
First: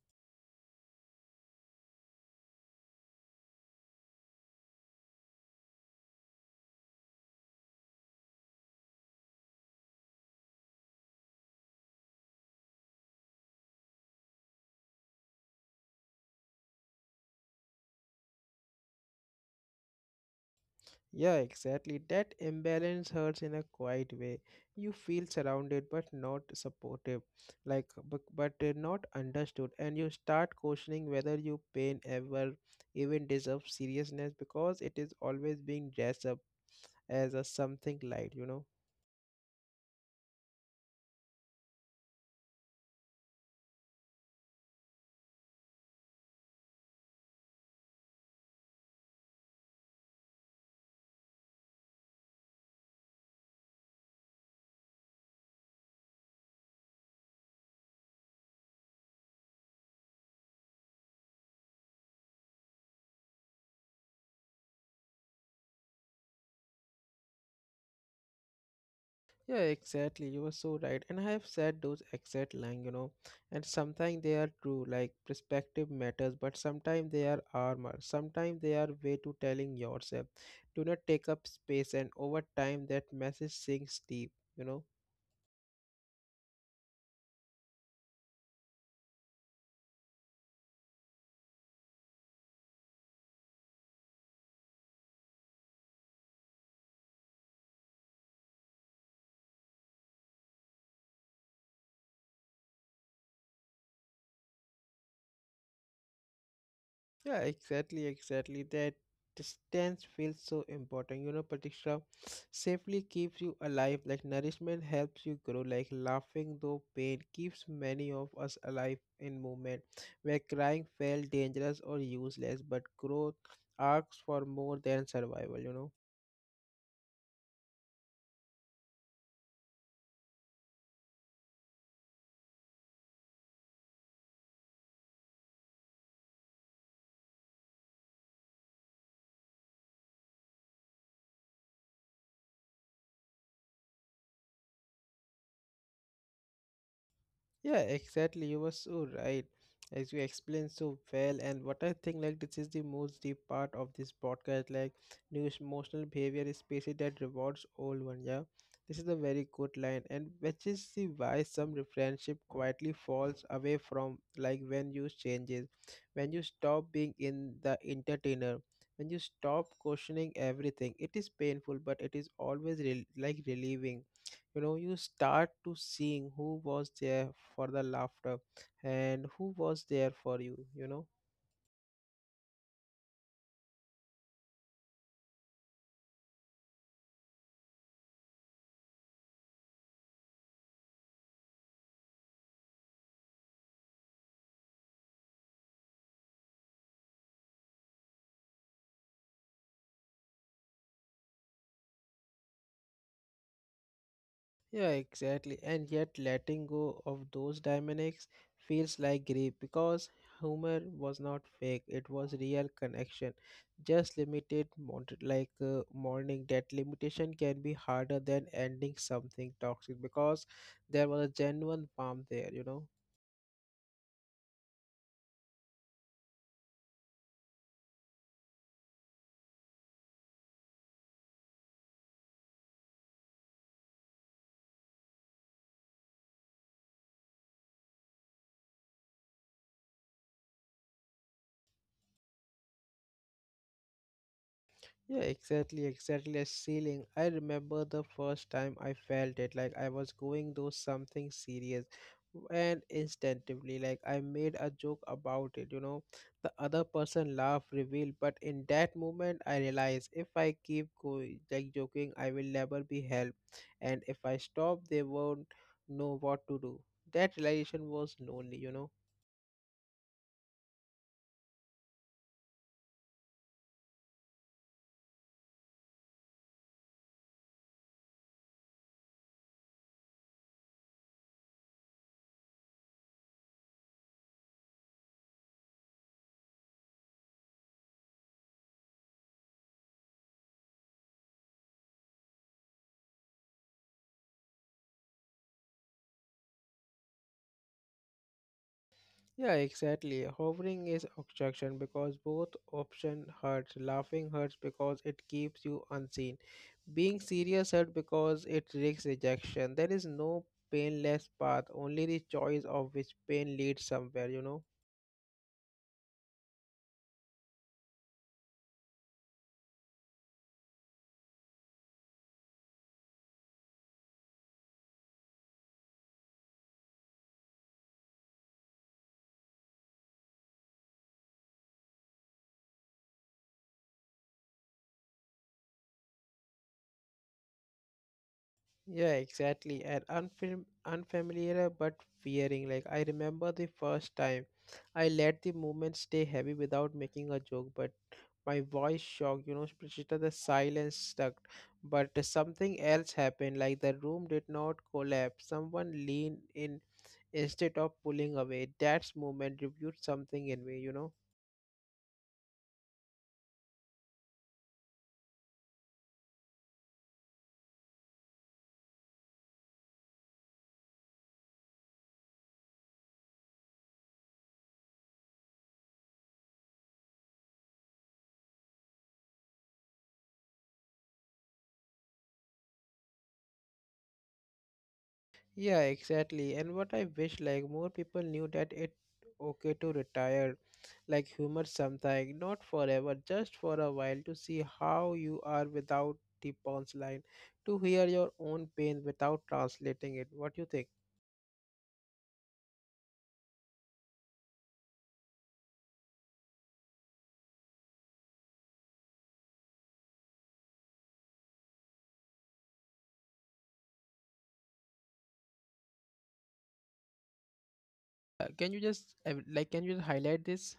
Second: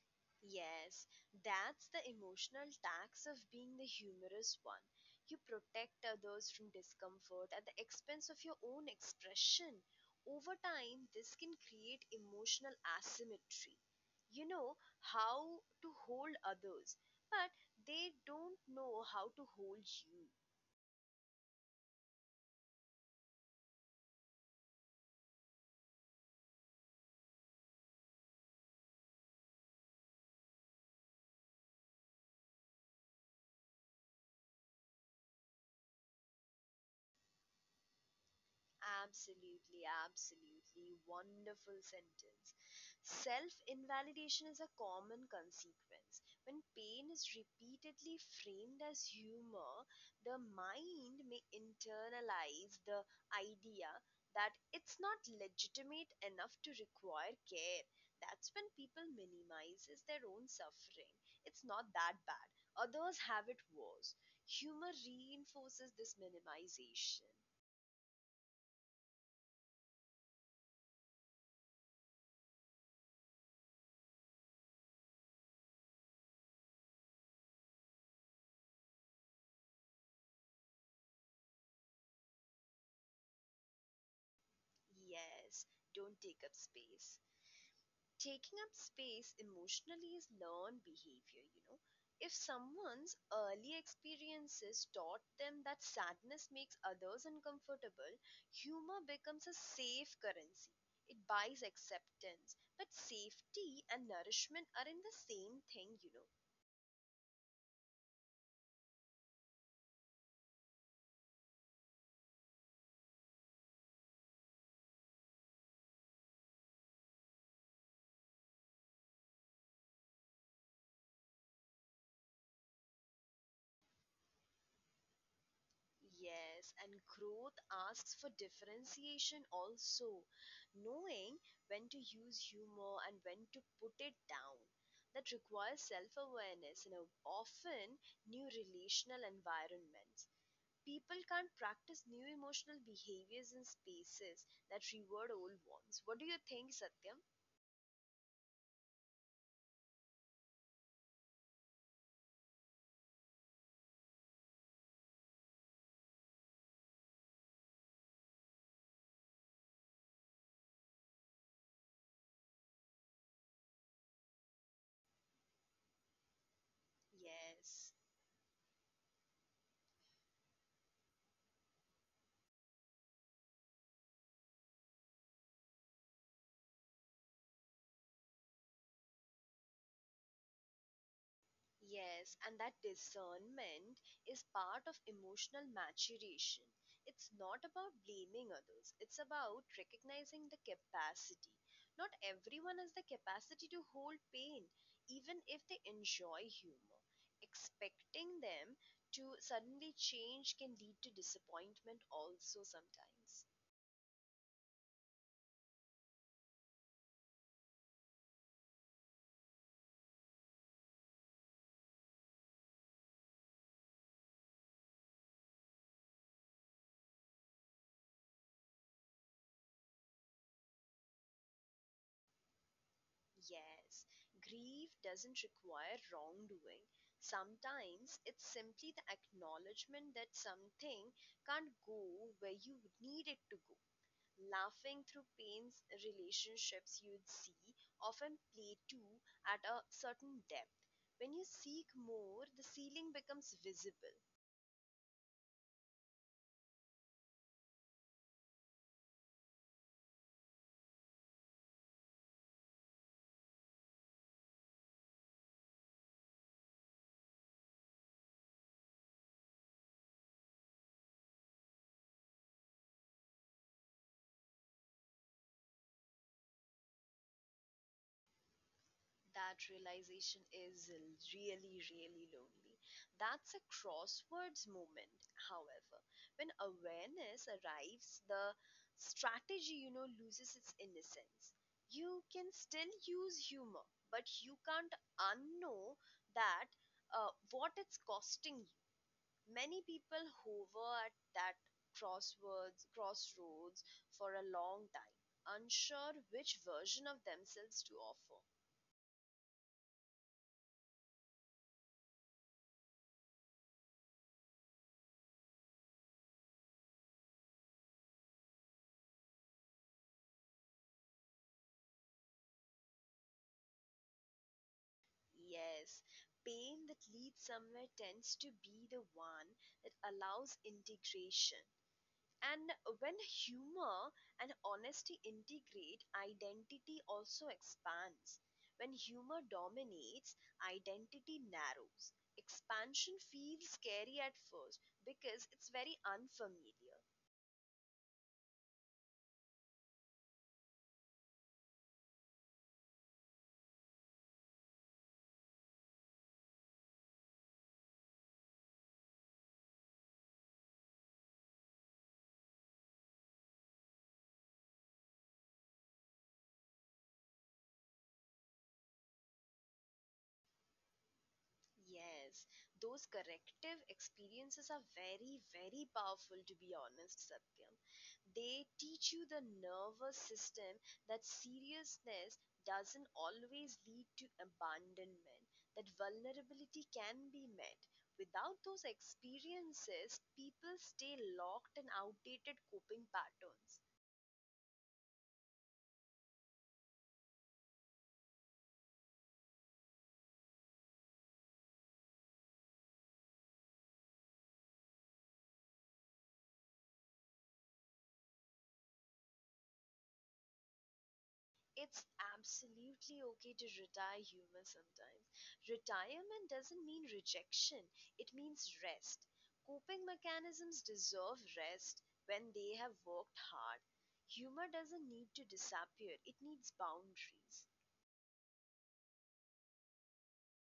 Speaker 2: Yes, that's the emotional tax of being the humorous one. You protect others from discomfort at the expense of your own expression. Over time, this can create emotional asymmetry. You know how to hold others, but they don't know how to hold you.
Speaker 1: Yeah, exactly. That imbalance hurts in a quiet way. You feel surrounded but not supportive, like but, but uh, not understood, and you start questioning whether your pain ever even deserves seriousness because it is always being dressed up as a something light, you know.
Speaker 2: Absolutely, absolutely. Wonderful sentence. Self invalidation is a common consequence. When pain is repeatedly framed as humor, the mind may internalize the idea that it's not legitimate enough to require care. That's when people minimizes their own suffering. It's not that bad. Others have it worse. Humor reinforces this minimization.
Speaker 1: Yeah, exactly. You were so right. And I have said those exact line, you know, and sometimes they are true, like perspective matters, but sometimes they are armor. Sometimes they are way to telling yourself, do not take up space, and over time that message sinks deep, you know.
Speaker 2: Yes, don't take up space. Taking up space emotionally is learned behavior, you know. If someone's early experiences taught them that sadness makes others uncomfortable, humor becomes a safe currency. It buys acceptance. But safety and nourishment are in the same thing, you know.
Speaker 1: Yeah, exactly, exactly. That distance feels so important. You know, Pratiksha, safely keeps you alive, like nourishment helps you grow, like laughing though pain keeps many of us alive in movement, where crying felt dangerous or useless, but growth asks for more than survival, you know.
Speaker 2: Yes, and growth asks for differentiation also, knowing when to use humor and when to put it down. That requires self awareness in a often new relational environments. People can't practice new emotional behaviors in spaces that reward old ones. What do you think, Satyam?
Speaker 1: Yeah, exactly. You were so right. As you explained so well, and what I think, like, this is the most deep part of this podcast. Like, new emotional behavior is species that rewards old one. Yeah, this is a very good line, and which is the why some re- friendship quietly falls away from like when you changes, when you stop being in the
Speaker 2: Yes.
Speaker 1: entertainer, when you stop questioning everything. It is painful, but it is always rel like relieving, you know, you start to seeing who was there for the laughter and who was there for you, you know.
Speaker 2: Yes, and that discernment is part of emotional maturation. It's not about blaming others, it's about recognizing the capacity. Not everyone has the capacity to hold pain, even if they enjoy humor. Expecting them to suddenly change can lead to disappointment, also, sometimes.
Speaker 1: Yeah, exactly. And yet letting go of those dynamics feels like grief because humor was not fake, it was real connection, just limited mont- like uh, Mourning that limitation can be harder than ending something toxic because there was a genuine palm there, you know.
Speaker 2: Yes, grief doesn't require wrongdoing. Sometimes it's simply the acknowledgement that something can't go where you need it to go. Laughing through pains, relationships you'd see often play too at a certain depth. When you seek more, the ceiling becomes visible.
Speaker 1: Yeah, exactly, exactly. A ceiling. I remember the first time I felt it, like I was going through something serious, and instinctively, like I made a joke about it. You know, the other person laughed, revealed, but in that moment, I realized if I keep going, like joking, I will never be helped, and if I stop, they won't know what to do. That realization was lonely, you know.
Speaker 2: That realization is really, really lonely. That's a crosswords moment, however. When awareness arrives, the strategy, you know, loses its innocence. You can still use humor, but you can't unknow that uh, what it's costing you. Many people hover at that crosswords, crossroads for a long time, unsure which version of themselves to offer.
Speaker 1: Yeah, exactly. Hovering is obstruction because both option hurts. Laughing hurts because it keeps you unseen. Being serious hurt because it risks rejection. There is no painless path, only the choice of which pain leads somewhere, you know.
Speaker 2: Yes, pain that leads somewhere tends to be the one that allows integration. And when humor and honesty integrate, identity also expands. When humor dominates, identity narrows. Expansion feels scary at first because it's very unfamiliar.
Speaker 1: Yeah, exactly. And unfam unfamiliar but fearing. Like I remember the first time I let the movement stay heavy without making a joke, but my voice shocked, you know, Prachita, the silence stuck. But something else happened, like the room did not collapse. Someone leaned in instead of pulling away. That moment revealed something in me, you know.
Speaker 2: Yes, those corrective experiences are very, very powerful, to be honest, Satyam. They teach you the nervous system that seriousness doesn't always lead to abandonment, that vulnerability can be met. Without those experiences, people stay locked in outdated coping patterns.
Speaker 1: Yeah, exactly. And what I wish like more people knew that it okay to retire like humor sometime, not forever, just for a while to see how you are without the punchline, to hear your own pain without translating it. What do you think?
Speaker 2: It's absolutely okay to retire humor sometimes. Retirement doesn't mean rejection, it means rest. Coping mechanisms deserve rest when they have worked hard. Humor doesn't need to disappear, it needs boundaries.
Speaker 1: Uh, can you just uh, like can you just highlight this?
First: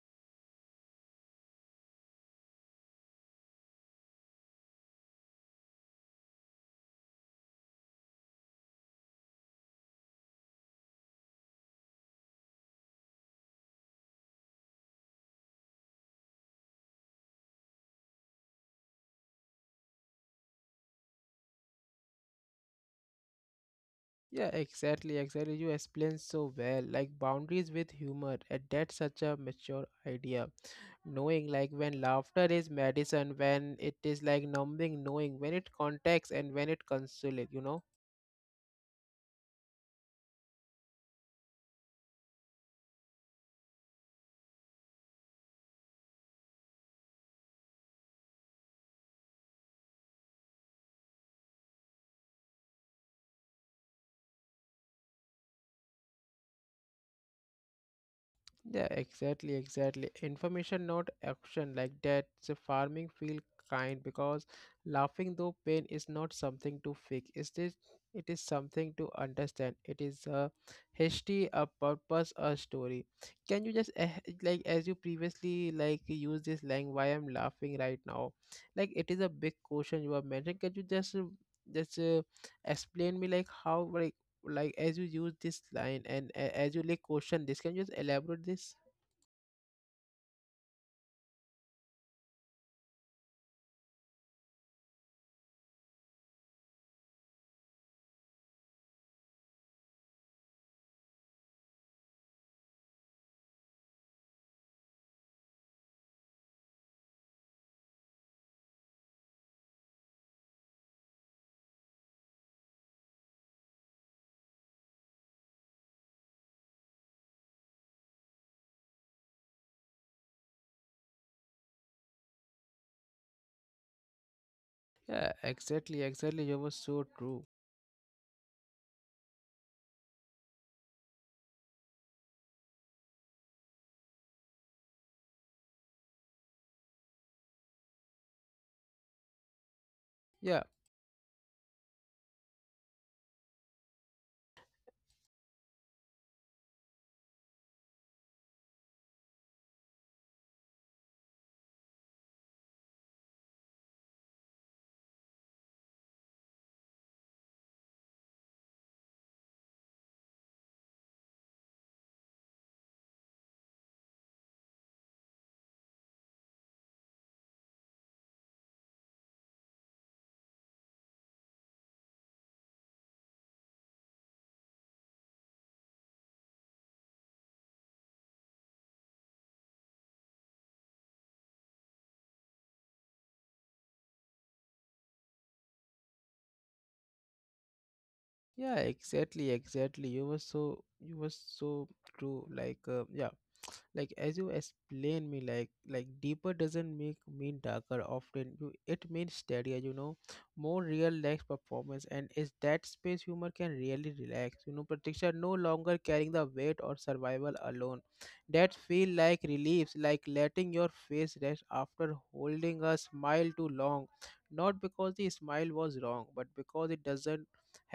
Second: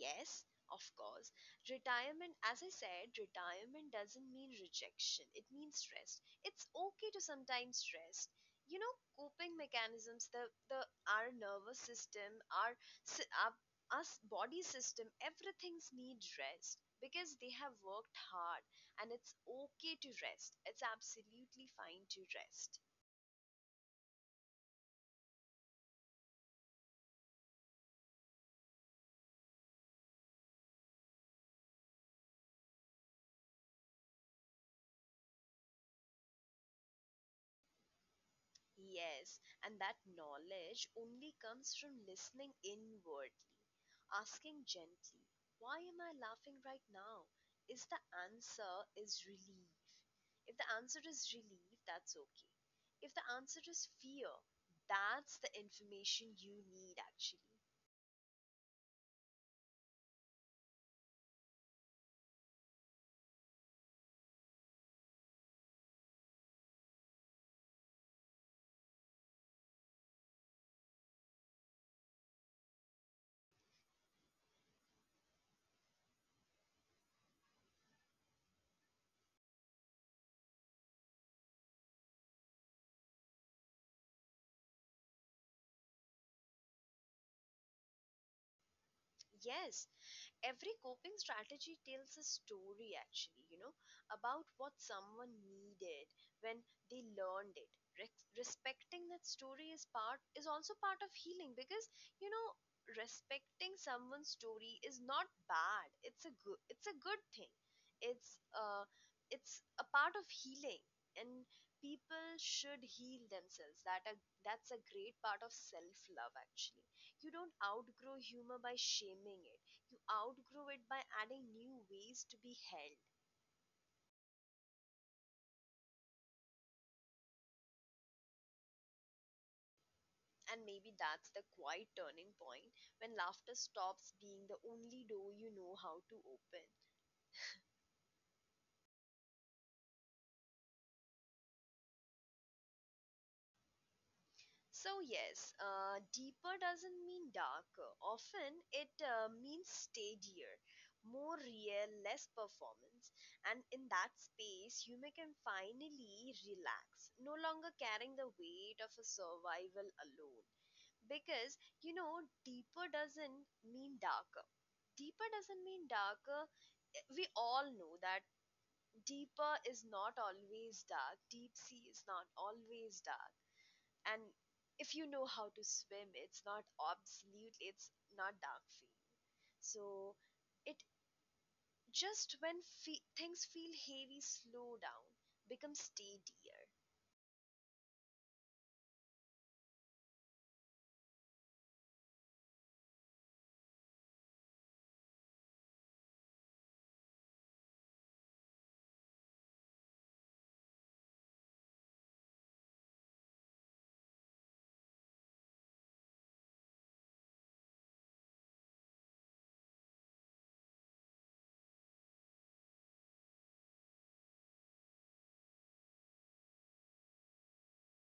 Speaker 2: Yes, of course. Retirement, as I said, retirement doesn't mean rejection. It means rest. It's okay to sometimes rest. You know, coping mechanisms, the, the our nervous system, our, sy- our us body system, everything's need rest because they have worked hard and it's okay to rest. It's absolutely fine to rest.
Speaker 1: Yeah, exactly, exactly. You explained so well, like boundaries with humor, and that's such a mature idea, knowing like when laughter is medicine, when it is like numbing, knowing when it contacts and when it consolates, you know.
Speaker 2: Yes, and that knowledge only comes from listening inward. Asking gently, why am I laughing right now? Is the answer is relief. If the answer is relief, that's okay. If the answer is fear, that's the information you need actually.
Speaker 1: Yeah, exactly, exactly. Information, not action. Like that, the farming feel kind because laughing though pain is not something to fix. Is this? It is something to understand. It is a history, a purpose, a story. Can you just eh, like as you previously like use this line? Why I'm laughing right now? Like it is a big question you have mentioned. Can you just uh, just uh, explain me like how? like, like as you use this line and a- as you like question this, can you just elaborate this?
Speaker 2: Yes, every coping strategy tells a story actually, you know, about what someone needed when they learned it. Rex Respecting that story is part is also part of healing because, you know, respecting someone's story is not bad, it's a good it's a good thing. It's uh it's a part of healing, and people should heal themselves that a, that's a great part of self love actually. You don't outgrow humor by shaming it, you outgrow it by adding new ways to be held.
Speaker 1: Yeah exactly exactly you were so true.
Speaker 2: And maybe that's the quiet turning point when laughter stops being the only door you know how to open.
Speaker 1: Yeah.
Speaker 2: So, yes, uh, deeper doesn't mean darker. Often it uh, means steadier, more real, less performance. And in that space, you may can finally relax, no longer carrying the weight of a survival alone. Because you know deeper doesn't mean darker, deeper doesn't mean darker, we all know that. Deeper is not always dark, deep sea is not always dark, and if you know how to swim it's not, absolutely, it's not dark for you. So it just when fe- things feel heavy, slow down, become steadier.
Speaker 1: yeah exactly exactly you were so, you were so true, like uh, yeah, like as you explain me like like deeper doesn't make mean darker, often you it means steadier, you know, more real, relaxed performance, and is that space humor can really relax, you know, Pratiksha, no longer carrying the weight or survival alone, that feel like reliefs, like letting your face rest after holding a smile too long, not because the smile was wrong but because it doesn't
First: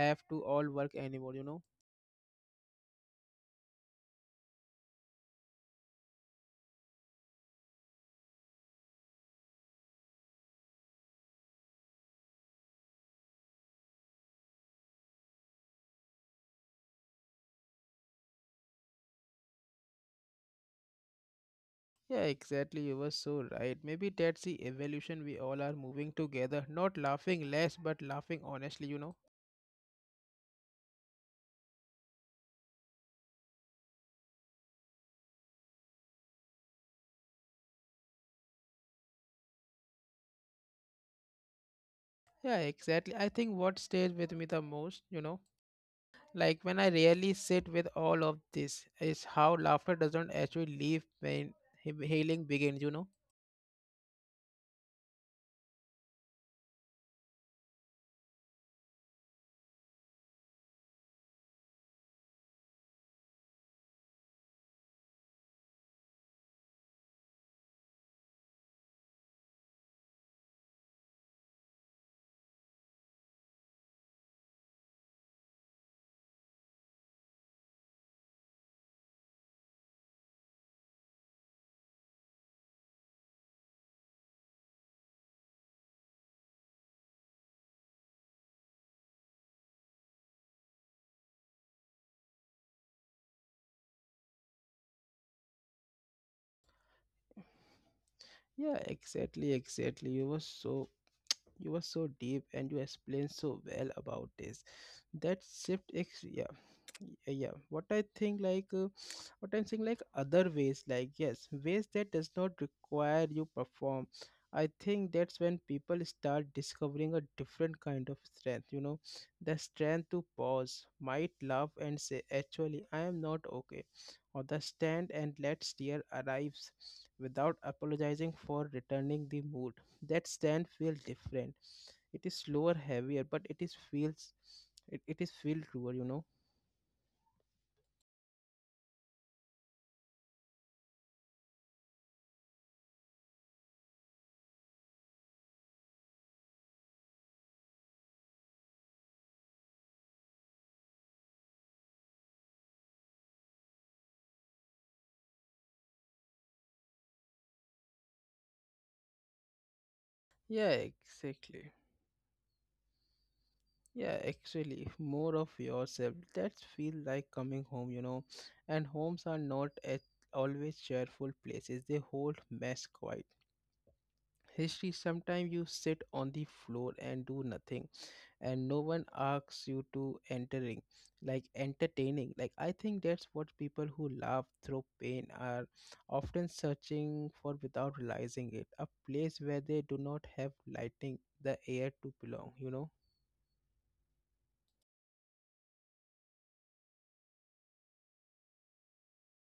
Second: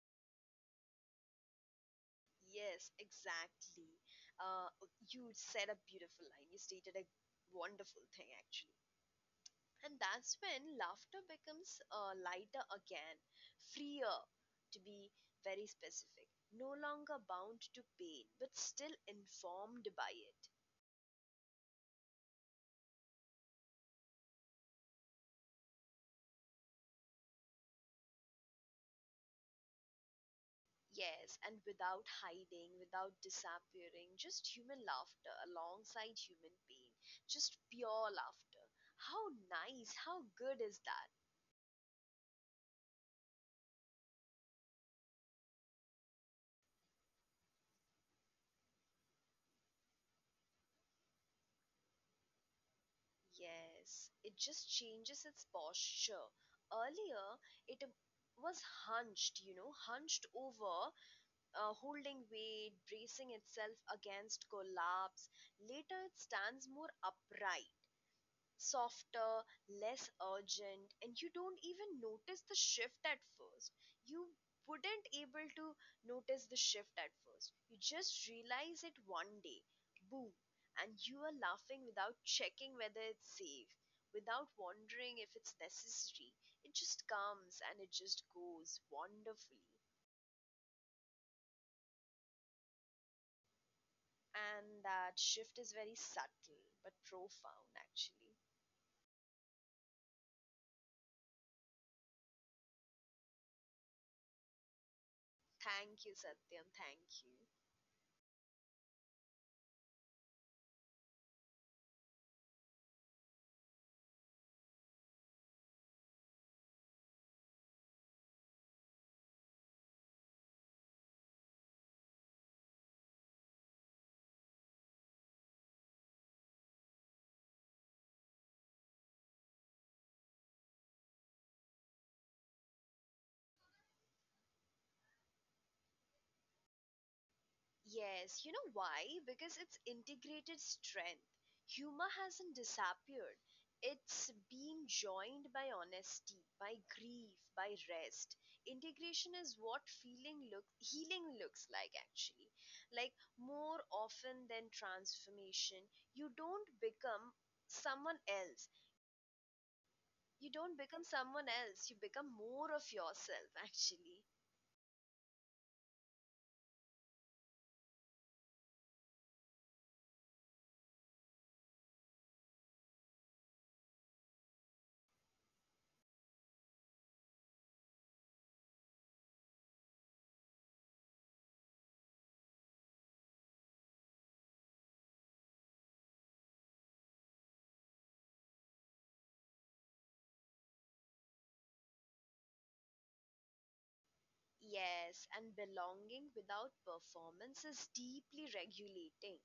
Speaker 1: have to all work anymore, you know.
Speaker 2: Yes, exactly. Uh, you said a beautiful line. You stated a wonderful thing, actually. And that's when laughter becomes uh, lighter again, freer, to be very specific. No longer bound to pain, but still informed by it.
Speaker 1: Yeah, exactly. You were so right. Maybe that's the evolution we all are moving together. Not laughing less, but laughing honestly, you know?
Speaker 2: Yes, and without hiding, without disappearing, just human laughter alongside human pain, just pure laughter. How nice, how good is that?
Speaker 1: Yeah, exactly. I think what stays with me the most, you know, like when I really sit with all of this, is how laughter doesn't actually leave when he- healing begins, you know?
Speaker 2: Yes, it just changes its posture. Earlier, it was hunched, you know, hunched over, uh, holding weight, bracing itself against collapse. Later, it stands more upright, softer, less urgent, and you don't even notice the shift at first. You wouldn't able to notice the shift at first. You just realize it one day, boom, and you are laughing without checking whether it's safe, without wondering if it's necessary. It just comes and it just goes wonderfully. And that shift is very subtle but profound actually.
Speaker 1: Yeah, exactly, exactly. You were so, you were so deep and you explained so well about this. That shift
Speaker 2: Thank
Speaker 1: is,
Speaker 2: you,
Speaker 1: yeah.
Speaker 2: Satyam. Thank you.
Speaker 1: Y- yeah what I think like uh, what I'm saying like other ways, like yes ways that does not require you perform, I think that's when people start discovering a different kind of strength, you know, the strength to pause might laugh and say actually I am not okay, or the stand and let steer arrives without apologizing for returning the mood. That stand feels different. It is slower, heavier, but it is feels, it, it is feel truer, you know.
Speaker 2: Yes, you know why? Because it's integrated strength. Humor hasn't disappeared. It's been joined by honesty, by grief, by rest. Integration is what feeling look healing looks like actually. Like more often than transformation, you don't become someone else. You
Speaker 1: Yeah,
Speaker 2: don't become someone
Speaker 1: exactly.
Speaker 2: else. You become more of yourself
Speaker 1: Yeah,
Speaker 2: actually.
Speaker 1: actually, more of yourself. That feel like coming home, you know. And homes are not at always cheerful places. They hold mess, quiet. History. Sometimes you sit on the floor and do nothing, and no one asks you to entering, like entertaining. Like I think that's what people who laugh through pain are often searching for without realizing it, a place where they do not have lighting the air to belong, you know.
Speaker 2: Yes, and belonging without performance is deeply regulating.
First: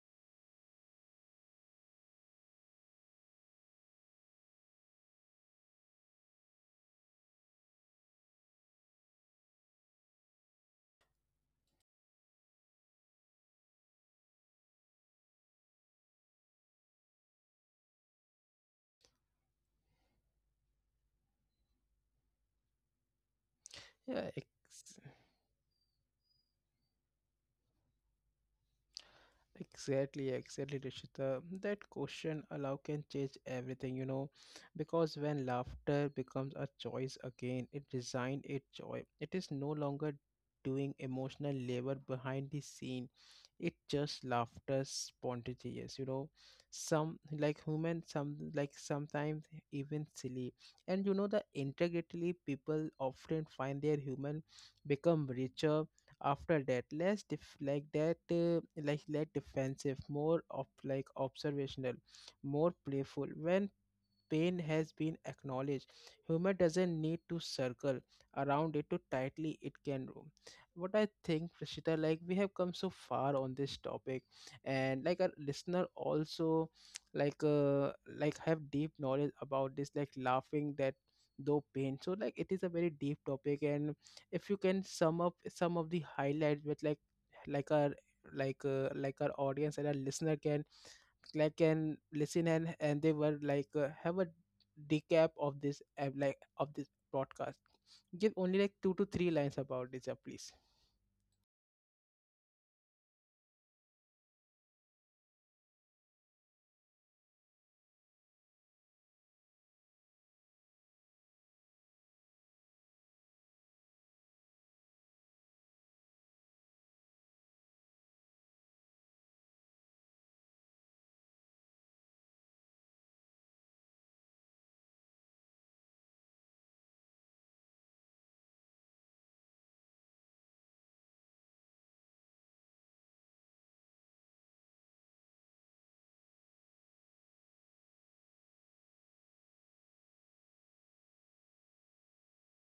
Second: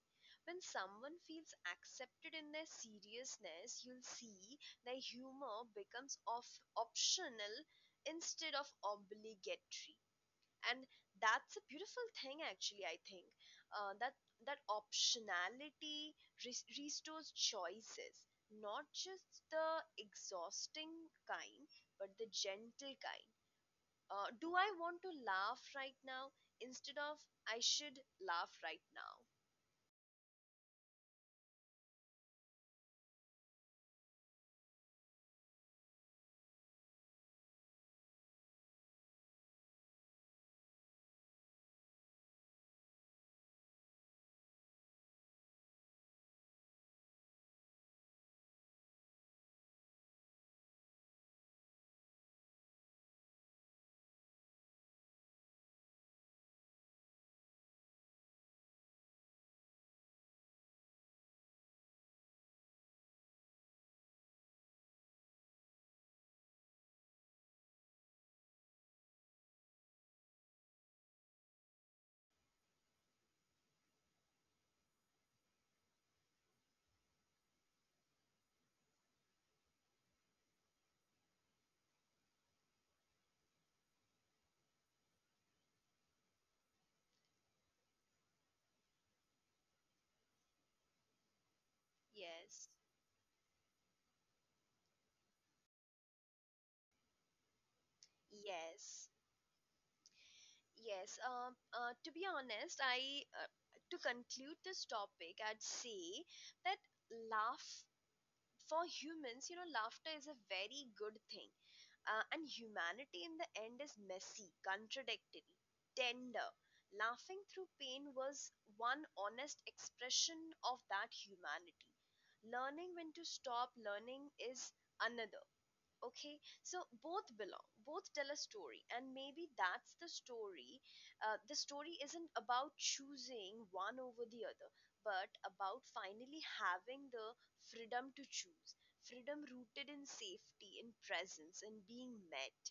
Speaker 2: When someone feels accepted in their seriousness, you'll see their humor becomes of optional instead of obligatory. And that's a beautiful thing actually, I think. Uh, that that optionality res- restores choices, not just the exhausting kind, but the gentle kind.
Speaker 1: yeah
Speaker 2: Uh, do I
Speaker 1: ex-
Speaker 2: want to laugh right now instead of I should laugh right now?
Speaker 1: Exactly, exactly, Rishita. That question allow can change everything, you know, because when laughter becomes a choice again, it design a joy. It is no longer doing emotional labor behind the scene. It just laughter spontaneous, you know. Some like human, some like sometimes even silly. And you know the integrity people often find their human become richer after that, less def- like that uh, like less defensive, more of like observational, more playful when pain has been acknowledged. Humor doesn't need to circle around it too tightly, it can roam. What I think, Prashita, like we have come so far on this topic, and like our listener also like uh like have deep knowledge about this, like laughing that though pain. So like it is a very deep topic, and if you can sum up some of the highlights with like like our like uh, like our audience and our listener can like and listen,
Speaker 2: Yes,
Speaker 1: and and they were like uh, have a decap of this uh, like of this podcast. Give only like two to
Speaker 2: yes,
Speaker 1: three lines about this, uh, please.
Speaker 2: yes. Uh, uh, to be honest, I uh, to conclude this topic, I'd say that laugh for humans, you know, laughter is a very good thing. Uh, and humanity in the end is messy, contradictory, tender. Laughing through pain was one honest expression of that humanity. Learning when to stop learning is another. Okay, so both belong, both tell a story and maybe that's the story. Uh, the story isn't about choosing one over the other but about finally having the freedom to choose, freedom rooted in safety, in presence, in being met.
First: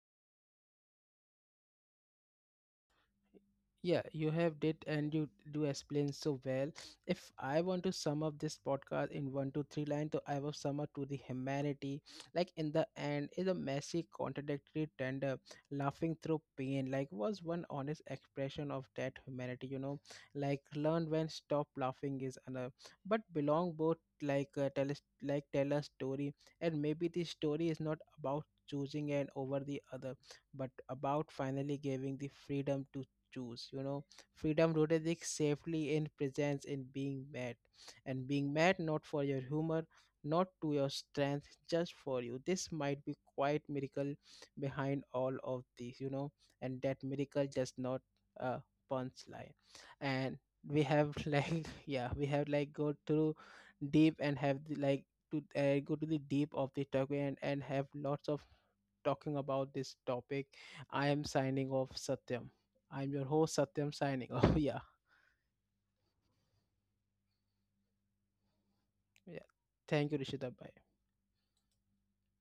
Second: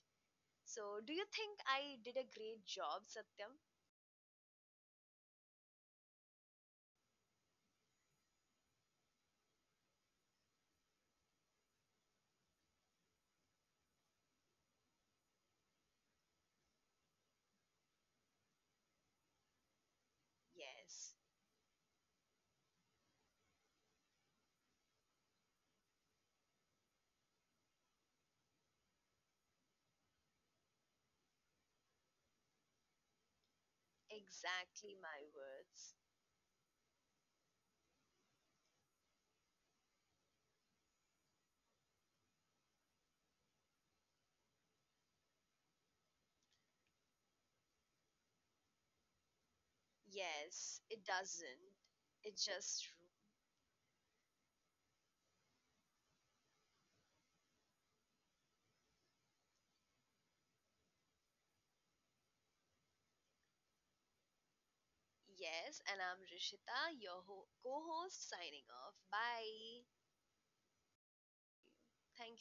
Speaker 2: So do you think I did a great job, Satyam?
Speaker 1: Yeah, you have did and you do explain so well. If I want to sum up this podcast in one to three lines, so I will sum up to the humanity. Like in the end, is a messy, contradictory, tender, laughing through pain. Like was one honest expression of that humanity. You know, like learn
Speaker 2: Yes,
Speaker 1: when stop laughing is another. But belong both like uh, tell us, like tell a story, and maybe the story is not about choosing and over the other but about finally giving the freedom to choose, you know. Freedom
Speaker 2: exactly
Speaker 1: rooted is
Speaker 2: my
Speaker 1: safely
Speaker 2: words.
Speaker 1: in presence in being met, and being met not for your humor, not to your strength, just for you, this might be quite miracle behind all of this, you know. And that miracle just not a punchline. And
Speaker 2: Yes,
Speaker 1: we
Speaker 2: it
Speaker 1: have like,
Speaker 2: doesn't,
Speaker 1: yeah we
Speaker 2: it
Speaker 1: have like
Speaker 2: just.
Speaker 1: go through deep and have the, like to uh, go to the deep of the topic, and, and have lots of talking about this topic. I am signing off, Satyam. I'm your host, Satyam, signing off. Yeah,
Speaker 2: Yes, and I'm Rishita, your ho- co host, signing off.
Speaker 1: yeah.
Speaker 2: Bye.
Speaker 1: Thank you, Rishita. Bye.
Speaker 2: Thank you.